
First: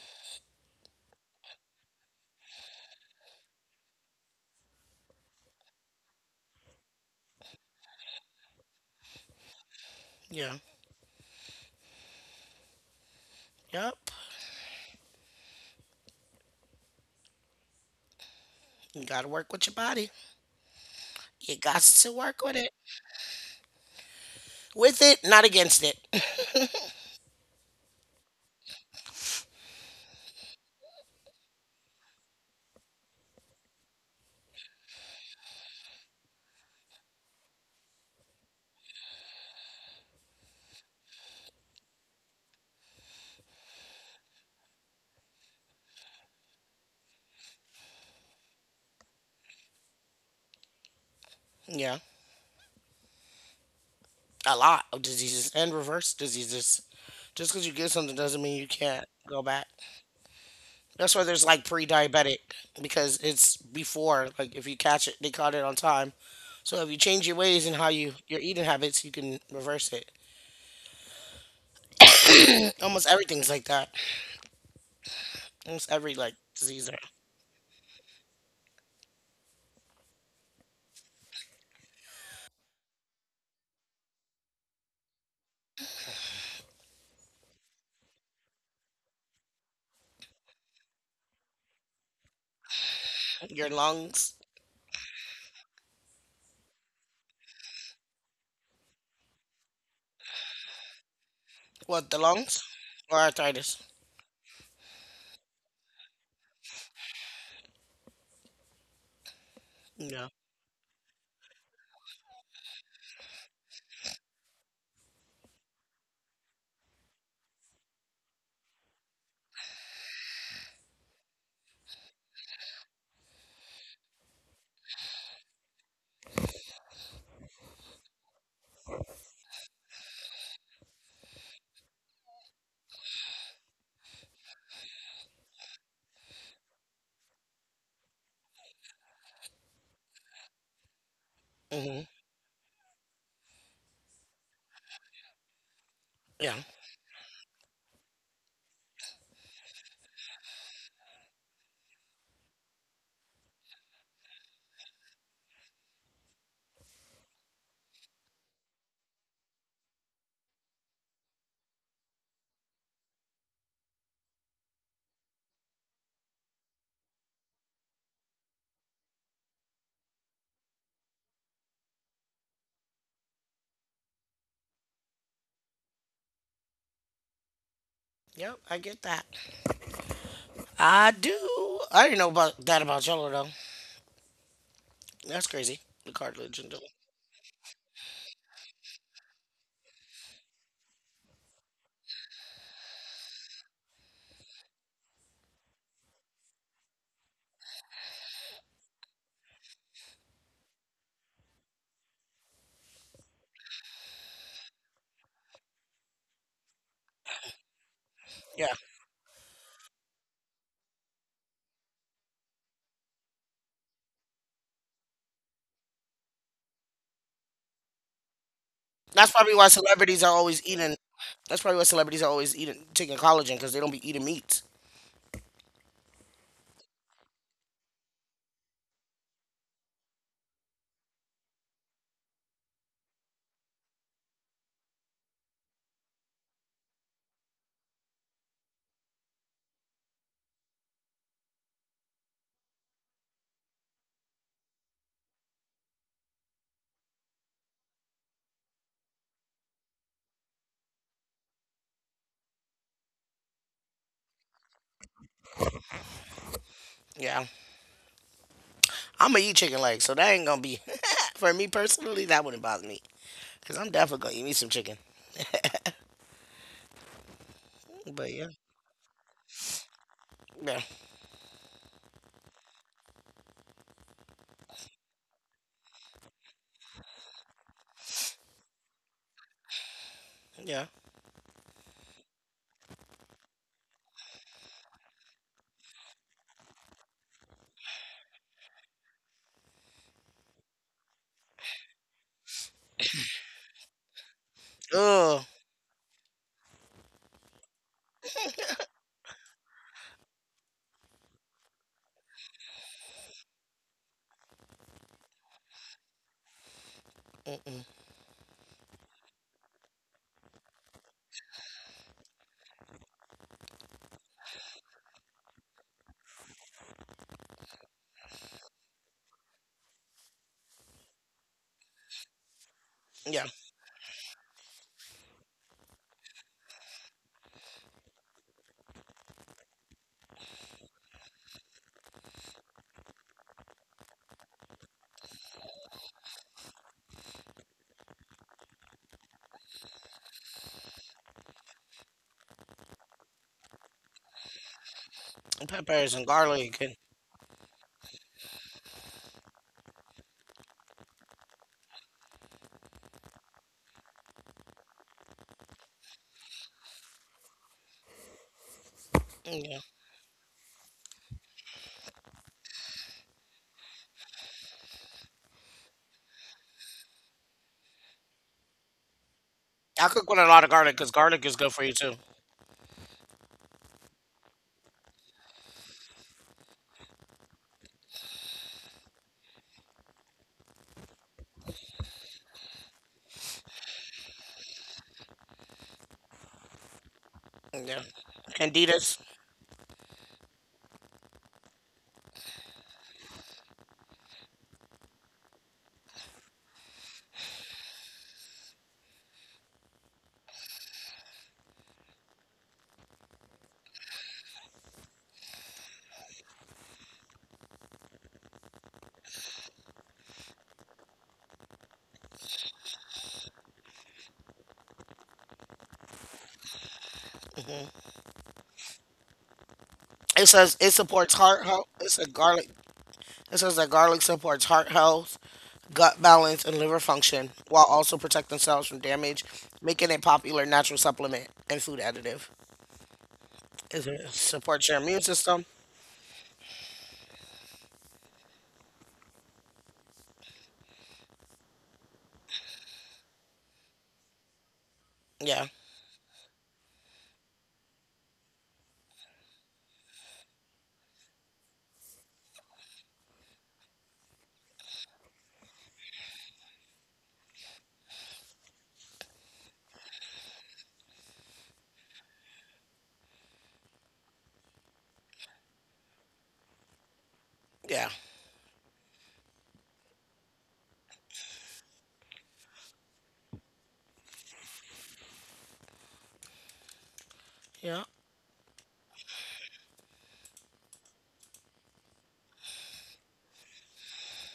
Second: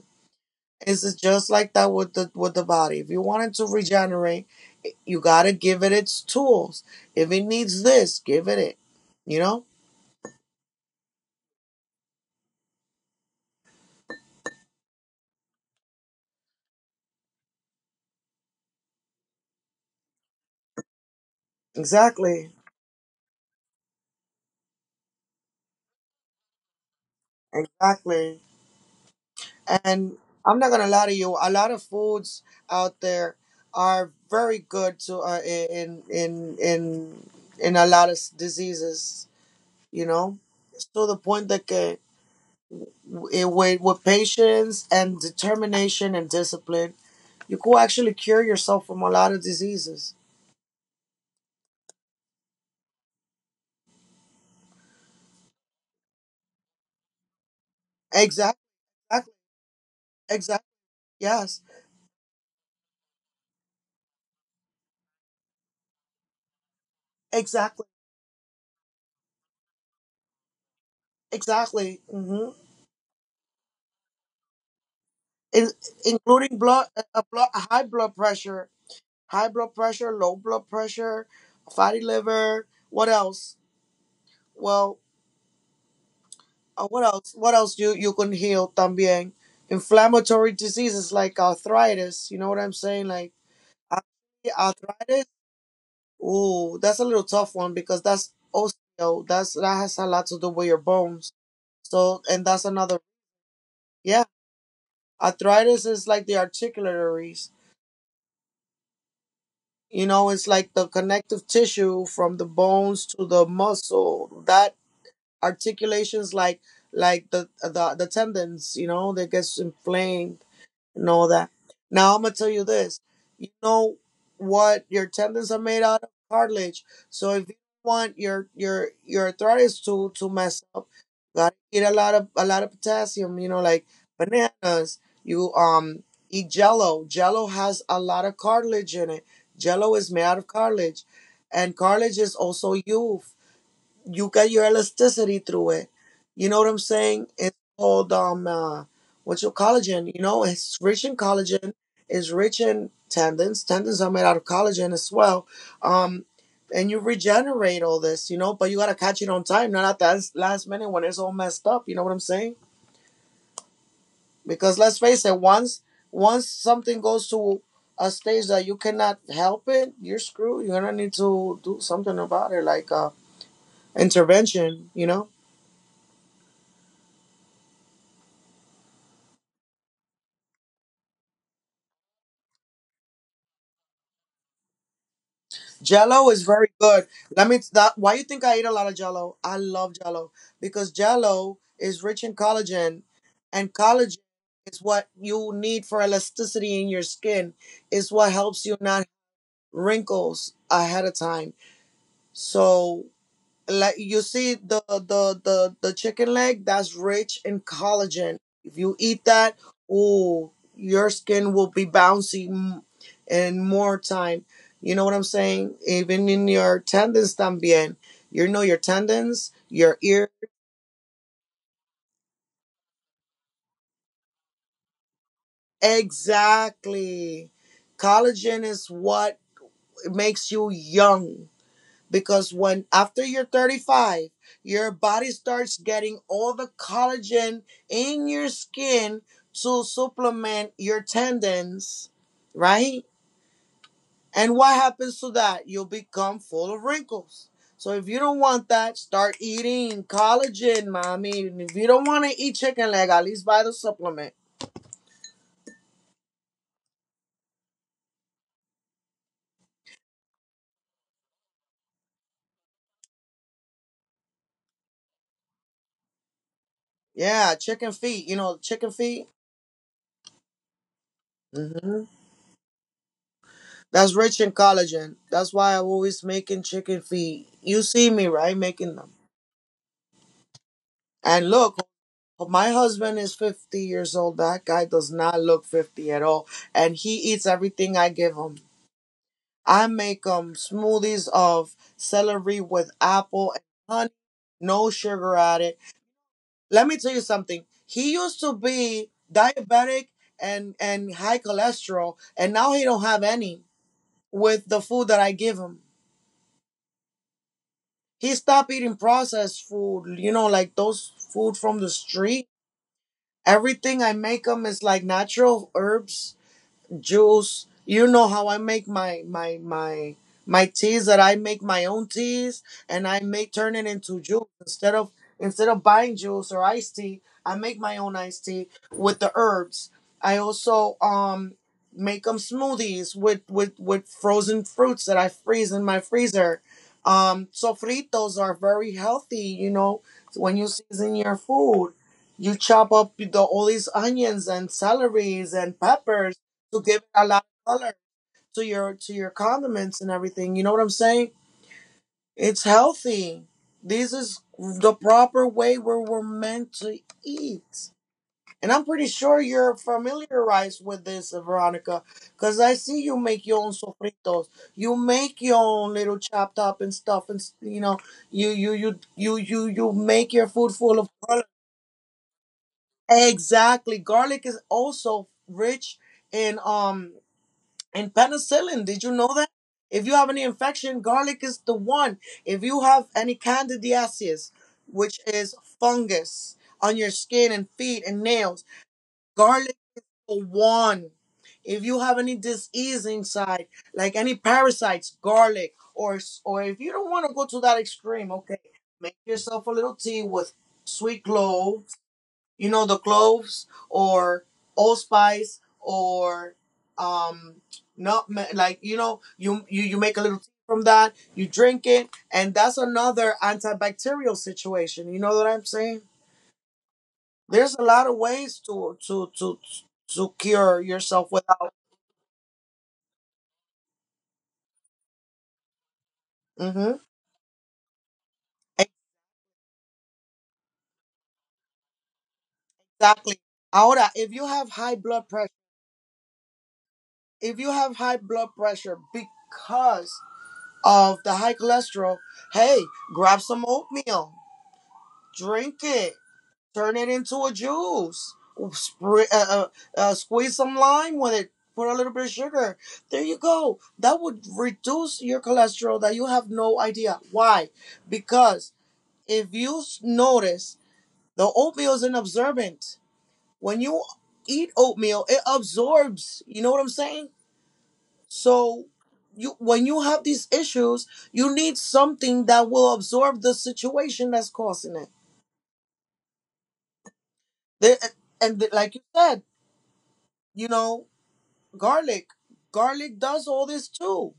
[SPEAKER 2] It's just like that with the body. If you want it to regenerate, you gotta give it its tools. If it needs this, give it it. You know?
[SPEAKER 1] Yeah. Yep. You gotta work with your body. You got to work with it.
[SPEAKER 2] Exactly.
[SPEAKER 1] With it, not against it. [laughs]
[SPEAKER 2] Exactly. And I'm not gonna lie to you. A lot of foods out there are very good to in in a lot of diseases. You know, to the point that with patience and determination and discipline, you could actually cure yourself from a lot of diseases.
[SPEAKER 1] Yeah. A lot of diseases and reverse diseases. Just because you get something doesn't mean you can't
[SPEAKER 2] Exactly.
[SPEAKER 1] go back. That's why
[SPEAKER 2] Exactly.
[SPEAKER 1] there's like
[SPEAKER 2] Yes.
[SPEAKER 1] pre-diabetic because it's before. Like if you catch it, they caught it on time. So if you change your ways and how you your
[SPEAKER 2] Exactly.
[SPEAKER 1] eating habits, you can reverse it.
[SPEAKER 2] Exactly.
[SPEAKER 1] [laughs] Almost everything's like that. Almost every
[SPEAKER 2] In,
[SPEAKER 1] like disease. Or
[SPEAKER 2] including blood, high blood pressure, low blood pressure, fatty liver. What else? Well, what else? What else you can heal? También inflammatory diseases like arthritis. You know what I'm saying? Like
[SPEAKER 1] your
[SPEAKER 2] uh,
[SPEAKER 1] lungs.
[SPEAKER 2] arthritis. Ooh, that's a little tough one because that's osteo. That has a lot to do with your bones.
[SPEAKER 1] What, the
[SPEAKER 2] So, and
[SPEAKER 1] lungs
[SPEAKER 2] that's another,
[SPEAKER 1] or arthritis?
[SPEAKER 2] yeah. Arthritis is like the articularies. You know,
[SPEAKER 1] Yeah.
[SPEAKER 2] it's like the connective tissue from the bones to the muscle. That articulation's like the tendons. You know, that gets inflamed, and all that. Now I'm gonna tell you this. You know what your tendons are made out of? Cartilage. So if you want your arthritis to mess up, you gotta eat a lot of potassium. You know, like bananas. You eat Jello. Jello has a lot of cartilage in it. Jello is made out of cartilage, and
[SPEAKER 1] Hmm.
[SPEAKER 2] cartilage is also youth. You get your elasticity through it. You know
[SPEAKER 1] Yeah.
[SPEAKER 2] what I'm saying? It's called what's your collagen? You know, it's rich in collagen. It's rich in tendons. Tendons are made out of collagen as well. Um, and you regenerate all this, you know, but you gotta catch it on time, not at that last minute when it's all messed up. You know what I'm saying? Because let's face it, once something goes to a stage that you cannot help it, you're screwed. You're gonna need to do something about it, like intervention. You know.
[SPEAKER 1] Yep. I get that. I do. I didn't know about that about Jello though. That's crazy. The cartilage and jello.
[SPEAKER 2] Jello is very good. Let me that why you think I eat a lot of jello? I love jello because jello is rich in collagen, and collagen is what you need for elasticity in your skin. Is what helps you not wrinkles ahead of time. So like you see the chicken leg that's rich in collagen. If you eat that, oh, your skin will be bouncy in more time. You know what I'm saying? Even in your tendons también. You know
[SPEAKER 1] That's
[SPEAKER 2] your
[SPEAKER 1] probably why
[SPEAKER 2] tendons,
[SPEAKER 1] celebrities are
[SPEAKER 2] your
[SPEAKER 1] always
[SPEAKER 2] ear.
[SPEAKER 1] eating. That's probably why celebrities are always eating taking collagen because they don't be eating meat.
[SPEAKER 2] Exactly. Collagen is what makes you young, because when after you're 35, your body starts getting all the collagen in your skin to supplement your tendons, right, and what happens to that, you'll become full of wrinkles. So if you don't want that, start eating collagen, mommy, and if you don't want to eat chicken leg, at least buy the supplement.
[SPEAKER 1] Yeah, I'm gonna eat chicken legs, so that ain't gonna be [laughs] for me personally. That wouldn't bother me because I'm definitely gonna eat me some chicken.
[SPEAKER 2] Yeah,
[SPEAKER 1] But yeah,
[SPEAKER 2] chicken feet, you know, chicken feet.
[SPEAKER 1] yeah,
[SPEAKER 2] hmm that's rich in collagen. That's why I'm always making chicken feet. You see me, right, making them.
[SPEAKER 1] yeah.
[SPEAKER 2] And look, my husband is 50 years old. That guy does not look 50 at all. And he eats everything I give him. I make him smoothies of celery with apple and honey,
[SPEAKER 1] Ugh,
[SPEAKER 2] no sugar added. Let me tell you something. He used to be diabetic and high cholesterol, and now he don't have any with the food that I give him.
[SPEAKER 1] mm-mm.
[SPEAKER 2] He stopped eating processed food, you know, like those food from the street. Everything I make them is like natural herbs juice. You know how I make my teas, that I make my own teas, and
[SPEAKER 1] Yeah.
[SPEAKER 2] I make turn it into juice instead of buying juice or iced tea. I make my own iced tea with the herbs. I also make them smoothies with with frozen fruits that I freeze in my freezer. Sofritos are very healthy. You know, when you season your food, you chop up the all these onions and celeries
[SPEAKER 1] Peppers
[SPEAKER 2] and
[SPEAKER 1] and
[SPEAKER 2] peppers
[SPEAKER 1] garlic and,
[SPEAKER 2] to give it a lot of color to your condiments and everything. You know what I'm saying? It's healthy. This is the proper way where we're meant to eat. And I'm pretty
[SPEAKER 1] yeah.
[SPEAKER 2] sure you're familiarized with this, Veronica, because I see you make your own sofritos. You make your own little chopped up and stuff, and you know, you you you
[SPEAKER 1] I
[SPEAKER 2] you
[SPEAKER 1] cook with a
[SPEAKER 2] you
[SPEAKER 1] lot of
[SPEAKER 2] you
[SPEAKER 1] garlic because
[SPEAKER 2] make your
[SPEAKER 1] garlic is
[SPEAKER 2] food
[SPEAKER 1] good
[SPEAKER 2] full
[SPEAKER 1] for
[SPEAKER 2] of
[SPEAKER 1] you too.
[SPEAKER 2] color. Exactly. Garlic is also rich in and penicillin. Did you know that? If you have any infection, garlic is the one. If you have any candidiasis, which is fungus on your
[SPEAKER 1] Yeah,
[SPEAKER 2] skin and feet and
[SPEAKER 1] candidas.
[SPEAKER 2] nails, garlic the one. If you have any disease inside, like any parasites, garlic, or if you don't want to go to that extreme, okay, make yourself a little tea with sweet clove, you know, the cloves, or allspice, or um not, like, you know, you make a little tea from that, you drink it, and that's another antibacterial situation. You know what I'm saying? There's a lot of ways to to to
[SPEAKER 1] It says it
[SPEAKER 2] to
[SPEAKER 1] supports
[SPEAKER 2] cure
[SPEAKER 1] heart health. It
[SPEAKER 2] yourself
[SPEAKER 1] says
[SPEAKER 2] without.
[SPEAKER 1] garlic. It says that garlic supports heart health, gut balance, and liver function,
[SPEAKER 2] Hmm.
[SPEAKER 1] while also protect themselves from damage, making a popular natural supplement and food additive. Is
[SPEAKER 2] Exactly.
[SPEAKER 1] it
[SPEAKER 2] Ahora,
[SPEAKER 1] supports your
[SPEAKER 2] if you
[SPEAKER 1] immune
[SPEAKER 2] have
[SPEAKER 1] system?
[SPEAKER 2] high blood pressure, if you have high blood pressure because of the high cholesterol, hey, grab some oatmeal,
[SPEAKER 1] Yeah,
[SPEAKER 2] drink it. Turn it into a juice. Squeeze some lime with it. Put a little bit of sugar. There you go. That would reduce your cholesterol that you have no idea. Why? Because if you notice, the oatmeal is an absorbent. When you eat oatmeal, it absorbs. You know what I'm saying?
[SPEAKER 1] yeah,
[SPEAKER 2] So you when you have these issues, you need something that will absorb the situation that's causing it.
[SPEAKER 1] yeah,
[SPEAKER 2] The- and like you said, you know, garlic. Garlic does all this too.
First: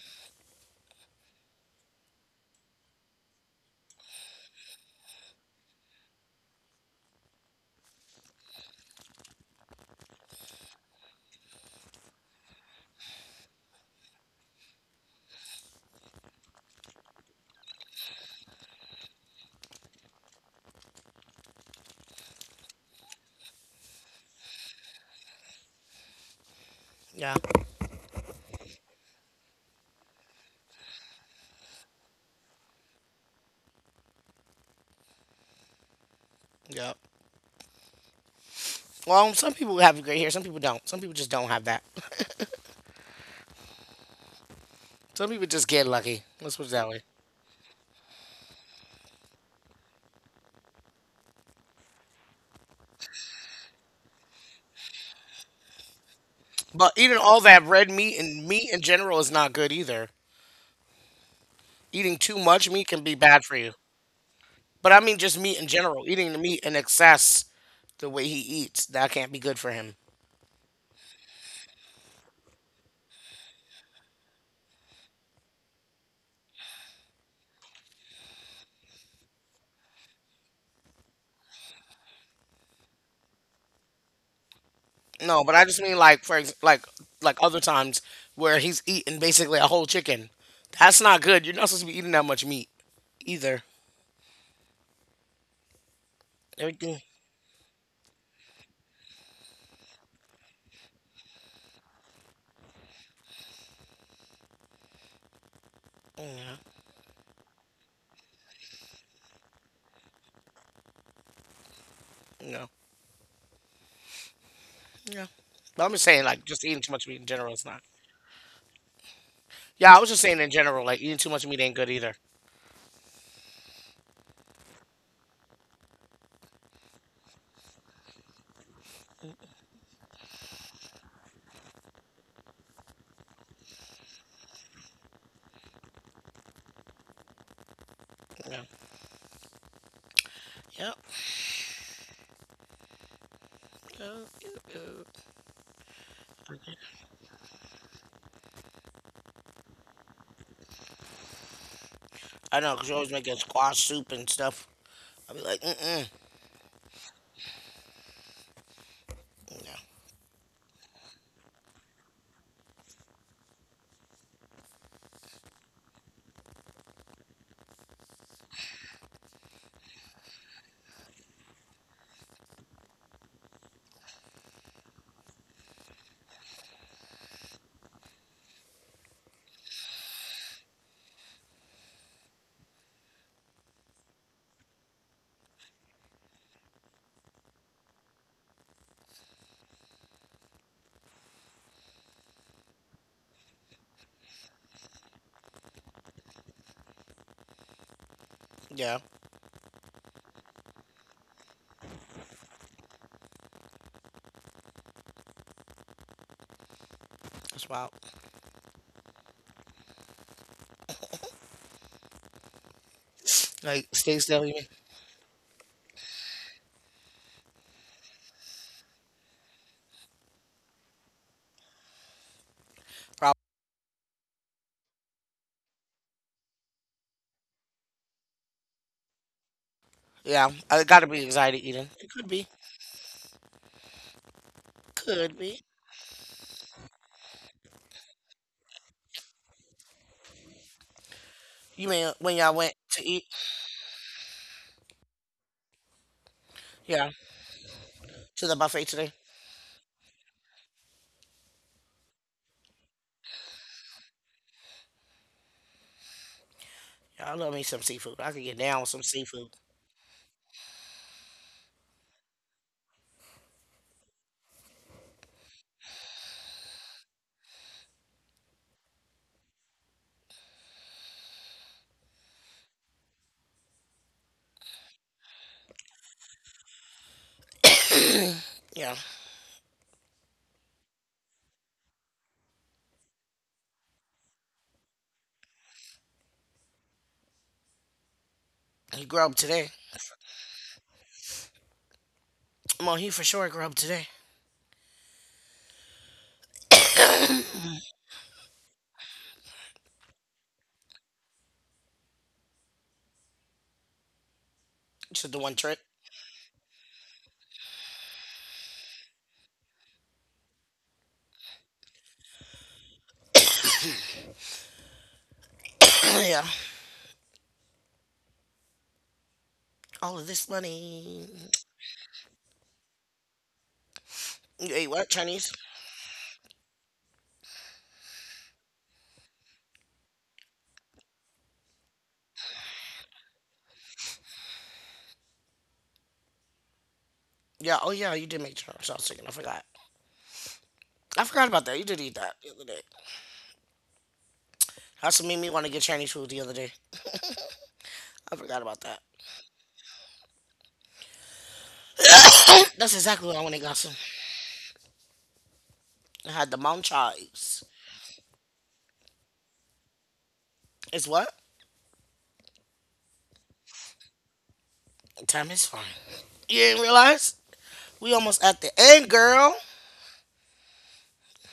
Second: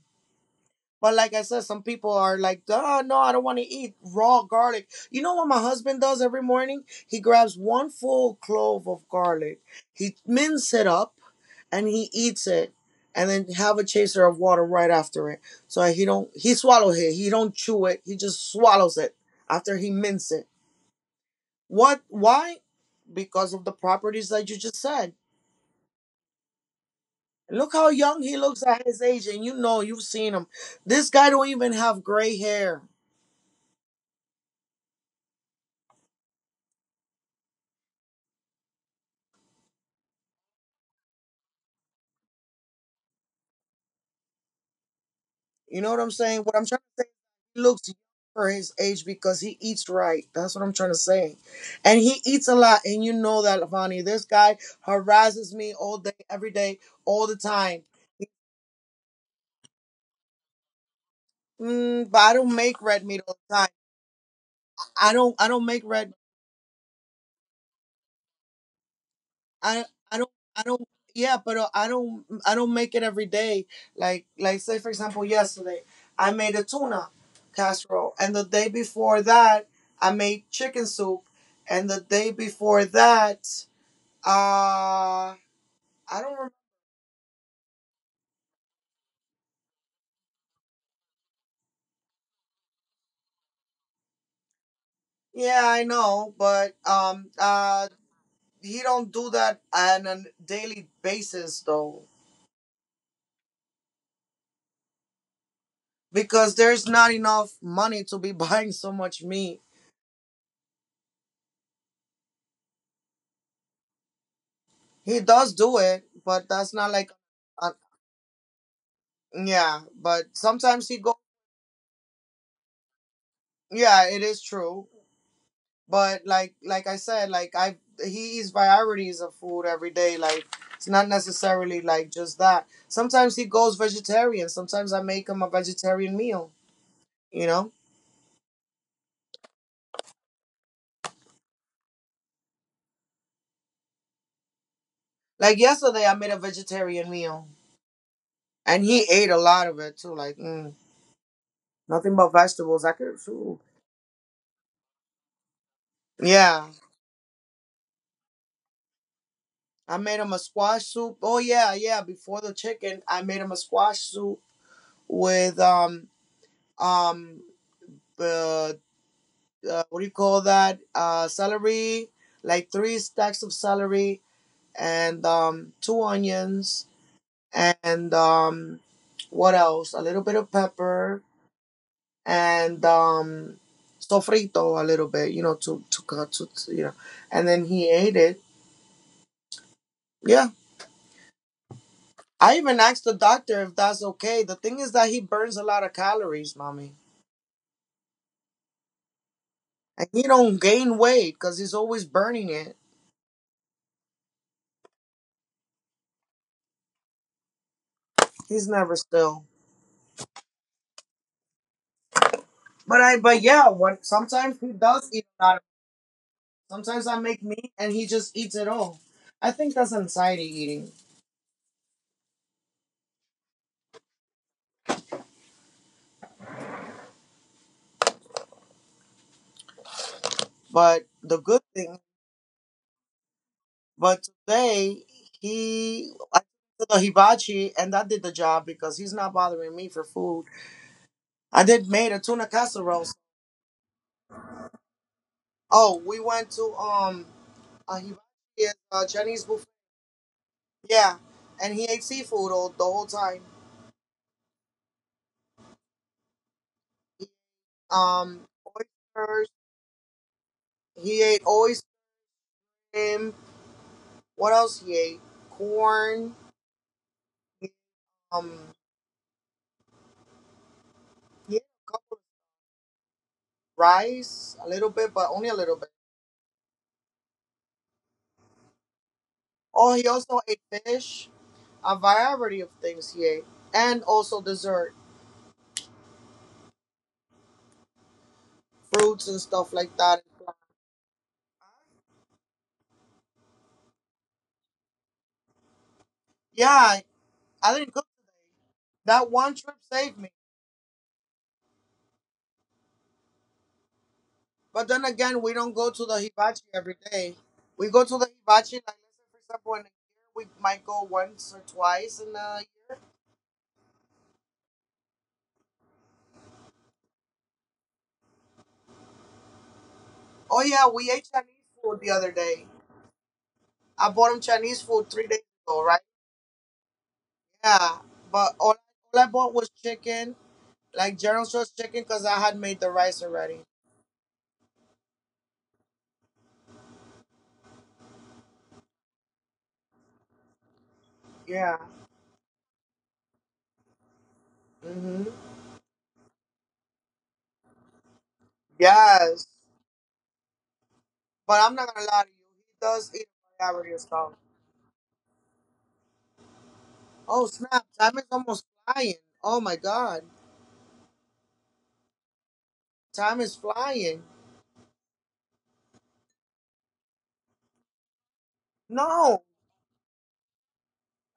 [SPEAKER 2] But like I said, some people are like, oh no, I don't want to eat raw garlic. You know what my husband does every morning? He grabs one full clove of garlic, he minces it up, and he eats it, and then have a chaser of water right after it. So he don't he swallows it. He don't chew it. He just swallows it after he minces it. What? Why? Because of the properties that you just said.
[SPEAKER 1] yeah,
[SPEAKER 2] Look how young he looks at his age, and you know you've seen him. This guy don't even have gray hair.
[SPEAKER 1] yeah. Well, some people have a great hair, some people don't. Some people just don't have that. [laughs] Some people just get lucky.
[SPEAKER 2] You
[SPEAKER 1] Let's
[SPEAKER 2] know
[SPEAKER 1] put it
[SPEAKER 2] what I'm
[SPEAKER 1] that way.
[SPEAKER 2] saying? What I'm trying to say, he looks young for his age because he eats right. That's what I'm trying to say, and he eats a lot, and you know that, Lavani. This guy harasses me all
[SPEAKER 1] But
[SPEAKER 2] day,
[SPEAKER 1] eating
[SPEAKER 2] every
[SPEAKER 1] all
[SPEAKER 2] day,
[SPEAKER 1] that red
[SPEAKER 2] all the
[SPEAKER 1] meat and
[SPEAKER 2] time.
[SPEAKER 1] meat in general is not good either. Eating too much meat
[SPEAKER 2] Mm, but
[SPEAKER 1] can
[SPEAKER 2] I
[SPEAKER 1] be
[SPEAKER 2] don't
[SPEAKER 1] bad for
[SPEAKER 2] make
[SPEAKER 1] you.
[SPEAKER 2] red meat all the time.
[SPEAKER 1] But I mean just meat in
[SPEAKER 2] I
[SPEAKER 1] general.
[SPEAKER 2] don't. I
[SPEAKER 1] Eating the
[SPEAKER 2] don't
[SPEAKER 1] meat
[SPEAKER 2] make
[SPEAKER 1] in
[SPEAKER 2] red.
[SPEAKER 1] excess, the way he eats, that can't be good for him.
[SPEAKER 2] I I don't I don't, yeah, but I don't make it every day. Like say for example, yesterday I made a tuna casserole, and the day before that I made chicken soup, and the day before that
[SPEAKER 1] No, but I just mean like for ex-
[SPEAKER 2] I don't
[SPEAKER 1] like
[SPEAKER 2] remember.
[SPEAKER 1] other times where he's eating basically a whole chicken. That's not good. You're not supposed to be eating that much meat either.
[SPEAKER 2] Yeah, I
[SPEAKER 1] Everything.
[SPEAKER 2] know, but he don't do that on a daily basis though,
[SPEAKER 1] Yeah.
[SPEAKER 2] because there's not enough money to be [laughs] buying so much meat.
[SPEAKER 1] No. Yeah. But I'm just
[SPEAKER 2] He
[SPEAKER 1] saying like
[SPEAKER 2] does
[SPEAKER 1] just
[SPEAKER 2] do
[SPEAKER 1] eating too
[SPEAKER 2] it,
[SPEAKER 1] much meat in
[SPEAKER 2] but
[SPEAKER 1] general
[SPEAKER 2] that's
[SPEAKER 1] is not.
[SPEAKER 2] not like.
[SPEAKER 1] Yeah, I was just saying in
[SPEAKER 2] Yeah,
[SPEAKER 1] general like
[SPEAKER 2] but
[SPEAKER 1] eating too much meat
[SPEAKER 2] sometimes
[SPEAKER 1] ain't
[SPEAKER 2] he
[SPEAKER 1] good
[SPEAKER 2] go.
[SPEAKER 1] either.
[SPEAKER 2] Yeah, it is true. But like I said, like I he eats varieties of food every day. Like it's not necessarily like just that. Sometimes he goes vegetarian. Sometimes I make him a vegetarian meal. You know,
[SPEAKER 1] Yeah. Yep. Yep, yep, yep.
[SPEAKER 2] like yesterday I made a vegetarian meal and he ate a lot of it too.
[SPEAKER 1] I know,
[SPEAKER 2] Nothing
[SPEAKER 1] 'cause
[SPEAKER 2] but
[SPEAKER 1] you're always making
[SPEAKER 2] vegetables. I could.
[SPEAKER 1] squash soup
[SPEAKER 2] Ooh.
[SPEAKER 1] and stuff. I'll be like, mm-mm.
[SPEAKER 2] Yeah,
[SPEAKER 1] Yeah,
[SPEAKER 2] I made him a squash soup. Oh yeah, yeah. Before the chicken, I made him a squash soup with um uh, what do you call that? Celery, like three stacks of celery, and two onions, and what else? A little bit of pepper, and sofrito, a little bit, to cut. And then he ate it. Yeah, I even asked the doctor if that's okay. The thing is that he burns a lot of calories, mommy,
[SPEAKER 1] yeah,
[SPEAKER 2] and he don't gain weight because he's always burning it.
[SPEAKER 1] that's wild.
[SPEAKER 2] He's never still. But I,
[SPEAKER 1] Like,
[SPEAKER 2] but
[SPEAKER 1] stay
[SPEAKER 2] yeah,
[SPEAKER 1] still, you
[SPEAKER 2] when
[SPEAKER 1] mean?
[SPEAKER 2] sometimes he does eat a lot. Of, sometimes I make meat and he just eats it all. I think that's anxiety eating.
[SPEAKER 1] Probably. Yeah, it gotta be anxiety eating.
[SPEAKER 2] But
[SPEAKER 1] It could
[SPEAKER 2] the
[SPEAKER 1] be.
[SPEAKER 2] good thing, but
[SPEAKER 1] Could be.
[SPEAKER 2] today I did the hibachi and that did the job because he's not bothering me for food.
[SPEAKER 1] You mean when
[SPEAKER 2] I
[SPEAKER 1] y'all
[SPEAKER 2] did
[SPEAKER 1] went
[SPEAKER 2] made
[SPEAKER 1] to
[SPEAKER 2] a
[SPEAKER 1] eat?
[SPEAKER 2] tuna casserole. Oh, we
[SPEAKER 1] Yeah,
[SPEAKER 2] went to
[SPEAKER 1] to the buffet
[SPEAKER 2] a
[SPEAKER 1] today.
[SPEAKER 2] hibachi at Jenny's buffet. Yeah, and he ate seafood all the whole time.
[SPEAKER 1] Yeah, I love me some seafood. I could get down with some
[SPEAKER 2] Um,
[SPEAKER 1] seafood.
[SPEAKER 2] oysters. He ate oysters. What else? Yay, corn, um, yeah, rice, a little bit, but only a little bit.
[SPEAKER 1] Yeah,
[SPEAKER 2] Oh, he also ate fish, a variety of things. He ate, and also dessert,
[SPEAKER 1] he grub today.
[SPEAKER 2] fruits and stuff like that.
[SPEAKER 1] Well, he for sure grub today.
[SPEAKER 2] Yeah, I didn't cook. That one trip saved me.
[SPEAKER 1] Just the one
[SPEAKER 2] But
[SPEAKER 1] trip.
[SPEAKER 2] then again, we don't go to the hibachi every day. We go to the hibachi, like, for example, in a year, we might go once or twice in a year.
[SPEAKER 1] [clears throat] Yeah, all of this money.
[SPEAKER 2] Oh, yeah, we ate Chinese food the other day.
[SPEAKER 1] You
[SPEAKER 2] I
[SPEAKER 1] ate
[SPEAKER 2] bought
[SPEAKER 1] what
[SPEAKER 2] him Chinese
[SPEAKER 1] Chinese?
[SPEAKER 2] food 3 days ago, right? Yeah, but all, all I bought was chicken, like General Tso's chicken, because I had made the rice already.
[SPEAKER 1] Yeah. Oh yeah, you did make Chinese. I was thinking. I forgot. I forgot about that. You did eat
[SPEAKER 2] Yeah.
[SPEAKER 1] that the other day. That's what made me want to get
[SPEAKER 2] Hmm.
[SPEAKER 1] Chinese food the other day. I forgot about that.
[SPEAKER 2] Yes. But I'm not gonna lie to you.
[SPEAKER 1] [clears throat] That's
[SPEAKER 2] He
[SPEAKER 1] exactly what
[SPEAKER 2] does
[SPEAKER 1] I
[SPEAKER 2] eat
[SPEAKER 1] went and got some.
[SPEAKER 2] variety of stuff.
[SPEAKER 1] I had the mountain
[SPEAKER 2] Oh
[SPEAKER 1] chives.
[SPEAKER 2] snap! Time is almost flying. Oh my god,
[SPEAKER 1] It's what?
[SPEAKER 2] time is flying.
[SPEAKER 1] Time is fine. You didn't realize? We almost at the end, girl.
[SPEAKER 2] No,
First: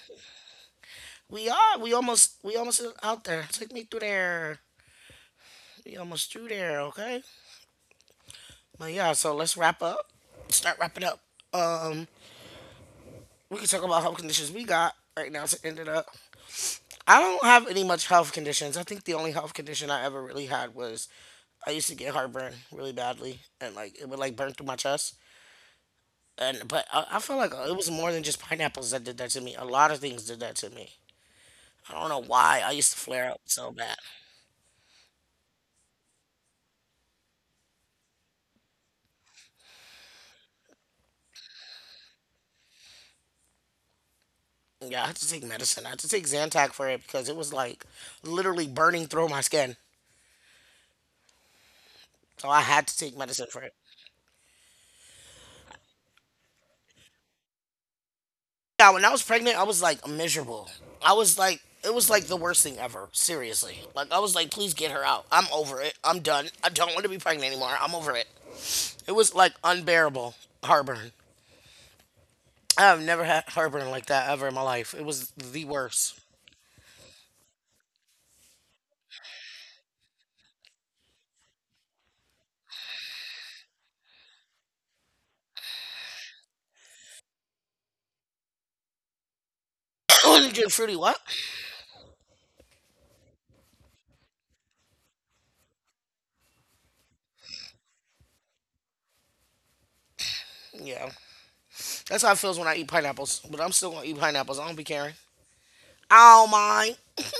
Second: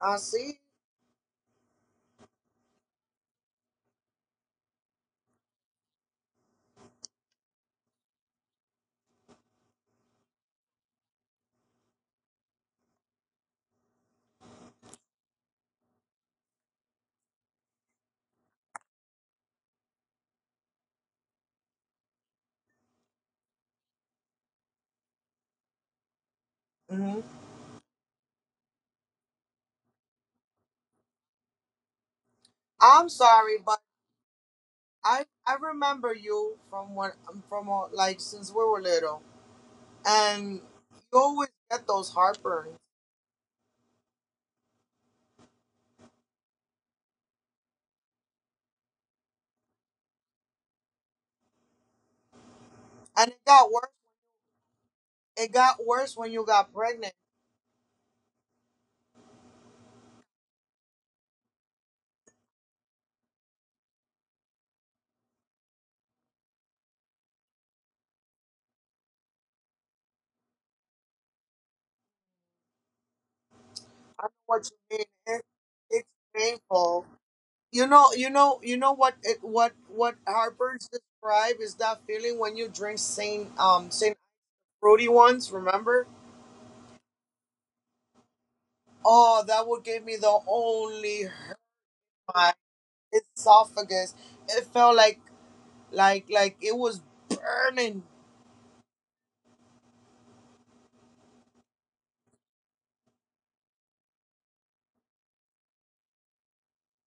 [SPEAKER 2] I see.
[SPEAKER 1] We are. We almost. We almost out there. Take me through there. We almost through there. Okay. But yeah. So let's wrap up. Start wrapping up. Um, we can talk about health conditions we got right now to end it up. I don't have any much health conditions. I think the only health condition I ever really had was I used to get heartburn really badly, and like it would like burn through my chest. And but I
[SPEAKER 2] Hmm.
[SPEAKER 1] feel like it was more than just pineapples that did that to me. A lot of things did that to me. I don't know why. I used to
[SPEAKER 2] I'm
[SPEAKER 1] flare up so
[SPEAKER 2] sorry,
[SPEAKER 1] bad.
[SPEAKER 2] but I remember you from when from like since we were little, and you always get those heartburns,
[SPEAKER 1] Yeah, I had to take medicine. I had to take Zantac for it because it was like literally burning through my skin. So I had to take
[SPEAKER 2] and it
[SPEAKER 1] medicine for
[SPEAKER 2] got
[SPEAKER 1] it.
[SPEAKER 2] worse. It got worse when you got pregnant.
[SPEAKER 1] Yeah, when I was pregnant, I was like miserable. I was like, it was like the worst thing ever. Seriously. Like, I was like, please get her out. I'm over it. I'm done. I don't want to be pregnant anymore. I'm over it. It was like unbearable heartburn. I have never had heartburn like that
[SPEAKER 2] I know
[SPEAKER 1] ever in my
[SPEAKER 2] what
[SPEAKER 1] life. It
[SPEAKER 2] you mean.
[SPEAKER 1] was the
[SPEAKER 2] It's
[SPEAKER 1] worst.
[SPEAKER 2] painful. You know what it, what Harper's describe is that feeling when you drink Saint fruity ones. Remember? Oh, that would
[SPEAKER 1] [coughs]
[SPEAKER 2] give me
[SPEAKER 1] When you
[SPEAKER 2] the
[SPEAKER 1] drink fruity, what?
[SPEAKER 2] only my esophagus. It felt like it was burning.
[SPEAKER 1] Yeah. That's how it feels when I eat pineapples. But I'm still going to eat pineapples. I don't be caring. I don't mind. [laughs]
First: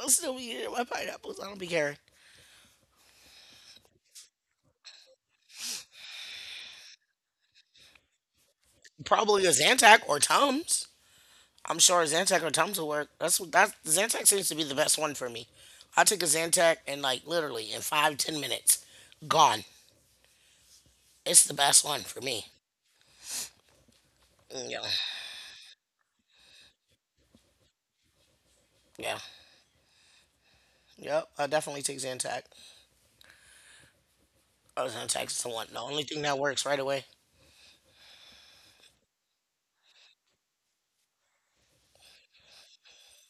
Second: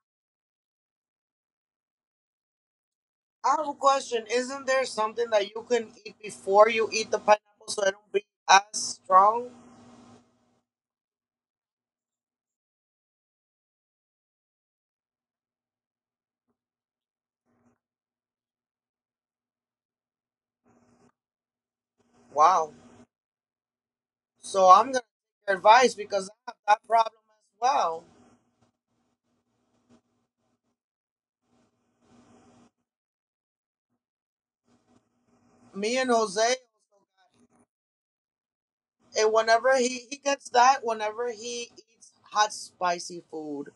[SPEAKER 1] I'll still be eating my pineapples. I don't be caring.
[SPEAKER 2] I have a question. Isn't there something that you can eat before you eat the pineapple so it don't be as
[SPEAKER 1] Probably a
[SPEAKER 2] strong?
[SPEAKER 1] Zantac or Tums. I'm sure a Zantac or Tums will work. That's what that Zantac seems to be the best one for me. I take a Zantac and like literally in 5-10 minutes, gone. It's the best one for me.
[SPEAKER 2] Wow. So I'm
[SPEAKER 1] Mm,
[SPEAKER 2] gonna
[SPEAKER 1] yeah,
[SPEAKER 2] take your advice because I have that problem as well.
[SPEAKER 1] yeah, yep. I definitely take Zantac. Oh, Zantac is the
[SPEAKER 2] Me
[SPEAKER 1] one,
[SPEAKER 2] and
[SPEAKER 1] the only
[SPEAKER 2] Jose,
[SPEAKER 1] thing that works right away.
[SPEAKER 2] and whenever he gets that, whenever he eats hot spicy food,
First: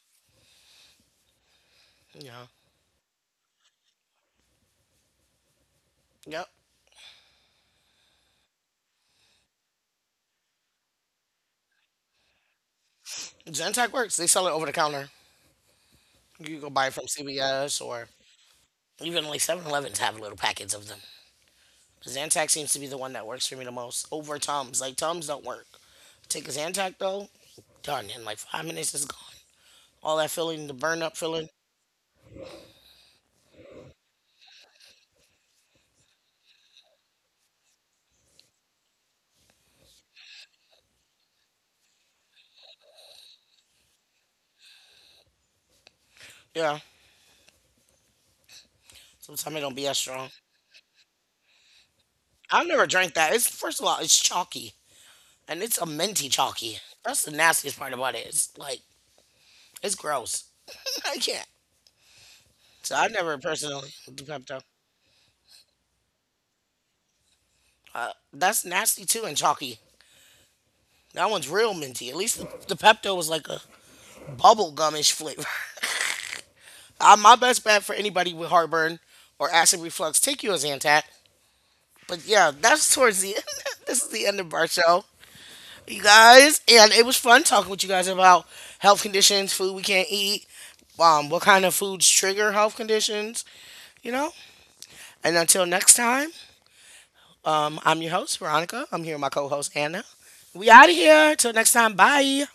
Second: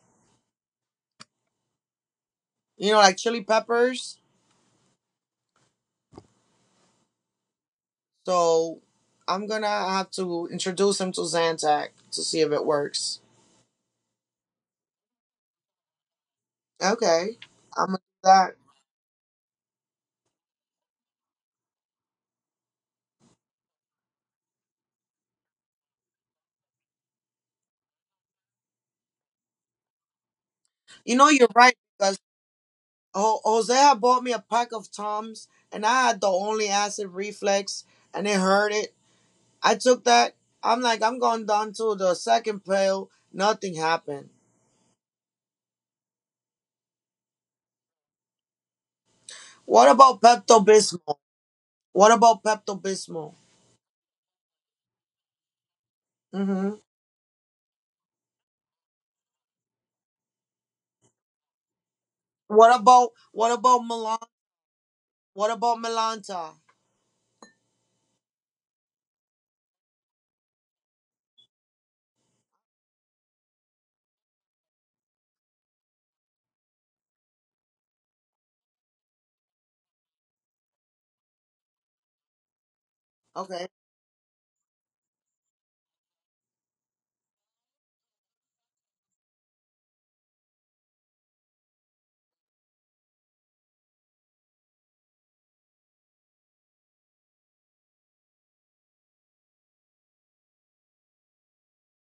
[SPEAKER 1] Yeah,
[SPEAKER 2] you know, like chili peppers.
[SPEAKER 1] yep.
[SPEAKER 2] So I'm gonna have to introduce him to Zantac to see if it works.
[SPEAKER 1] Zantac works. They sell it over the counter. You can go buy it from
[SPEAKER 2] Okay,
[SPEAKER 1] CVS
[SPEAKER 2] I'm gonna do
[SPEAKER 1] or
[SPEAKER 2] that.
[SPEAKER 1] even like 7-Elevens have little packets of them. Zantac seems to be the one that works for me the most over Tums. Like Tums don't work. Take a Zantac though, done in like 5 minutes it's gone. All that feeling, the burn up
[SPEAKER 2] You know,
[SPEAKER 1] feeling,
[SPEAKER 2] you're right because Jose had bought me a pack of Toms, and I had the only acid reflex, and it hurt it. I took that. I'm like, I'm going down to the second pill. Nothing happened.
[SPEAKER 1] yeah. Sometimes it don't be as
[SPEAKER 2] What
[SPEAKER 1] strong.
[SPEAKER 2] about Pepto Bismol? What
[SPEAKER 1] I've
[SPEAKER 2] about
[SPEAKER 1] never
[SPEAKER 2] Pepto
[SPEAKER 1] drank that. It's
[SPEAKER 2] Bismol?
[SPEAKER 1] first of all, it's chalky and it's a minty chalky.
[SPEAKER 2] Hmm.
[SPEAKER 1] That's the nastiest part about it. It's like it's gross. [laughs] I can't. So I never personally
[SPEAKER 2] What
[SPEAKER 1] do
[SPEAKER 2] about
[SPEAKER 1] Pepto.
[SPEAKER 2] Melan? What about Melanta?
[SPEAKER 1] That's nasty too and chalky. That one's real minty. At least the Pepto was like a bubble gumish flavor. [laughs] My best bet for anybody with heartburn or acid reflux, take you a Zantac. But yeah, that's towards the [laughs] end. This is
[SPEAKER 2] Okay.
[SPEAKER 1] the end of our show, you guys. And it was fun talking with you guys about health conditions, food we can't eat, what kind of foods trigger health conditions, you know. And until next time, I'm your host Veronica. I'm here with my co-host Anna. We out of here. Till next time. Bye.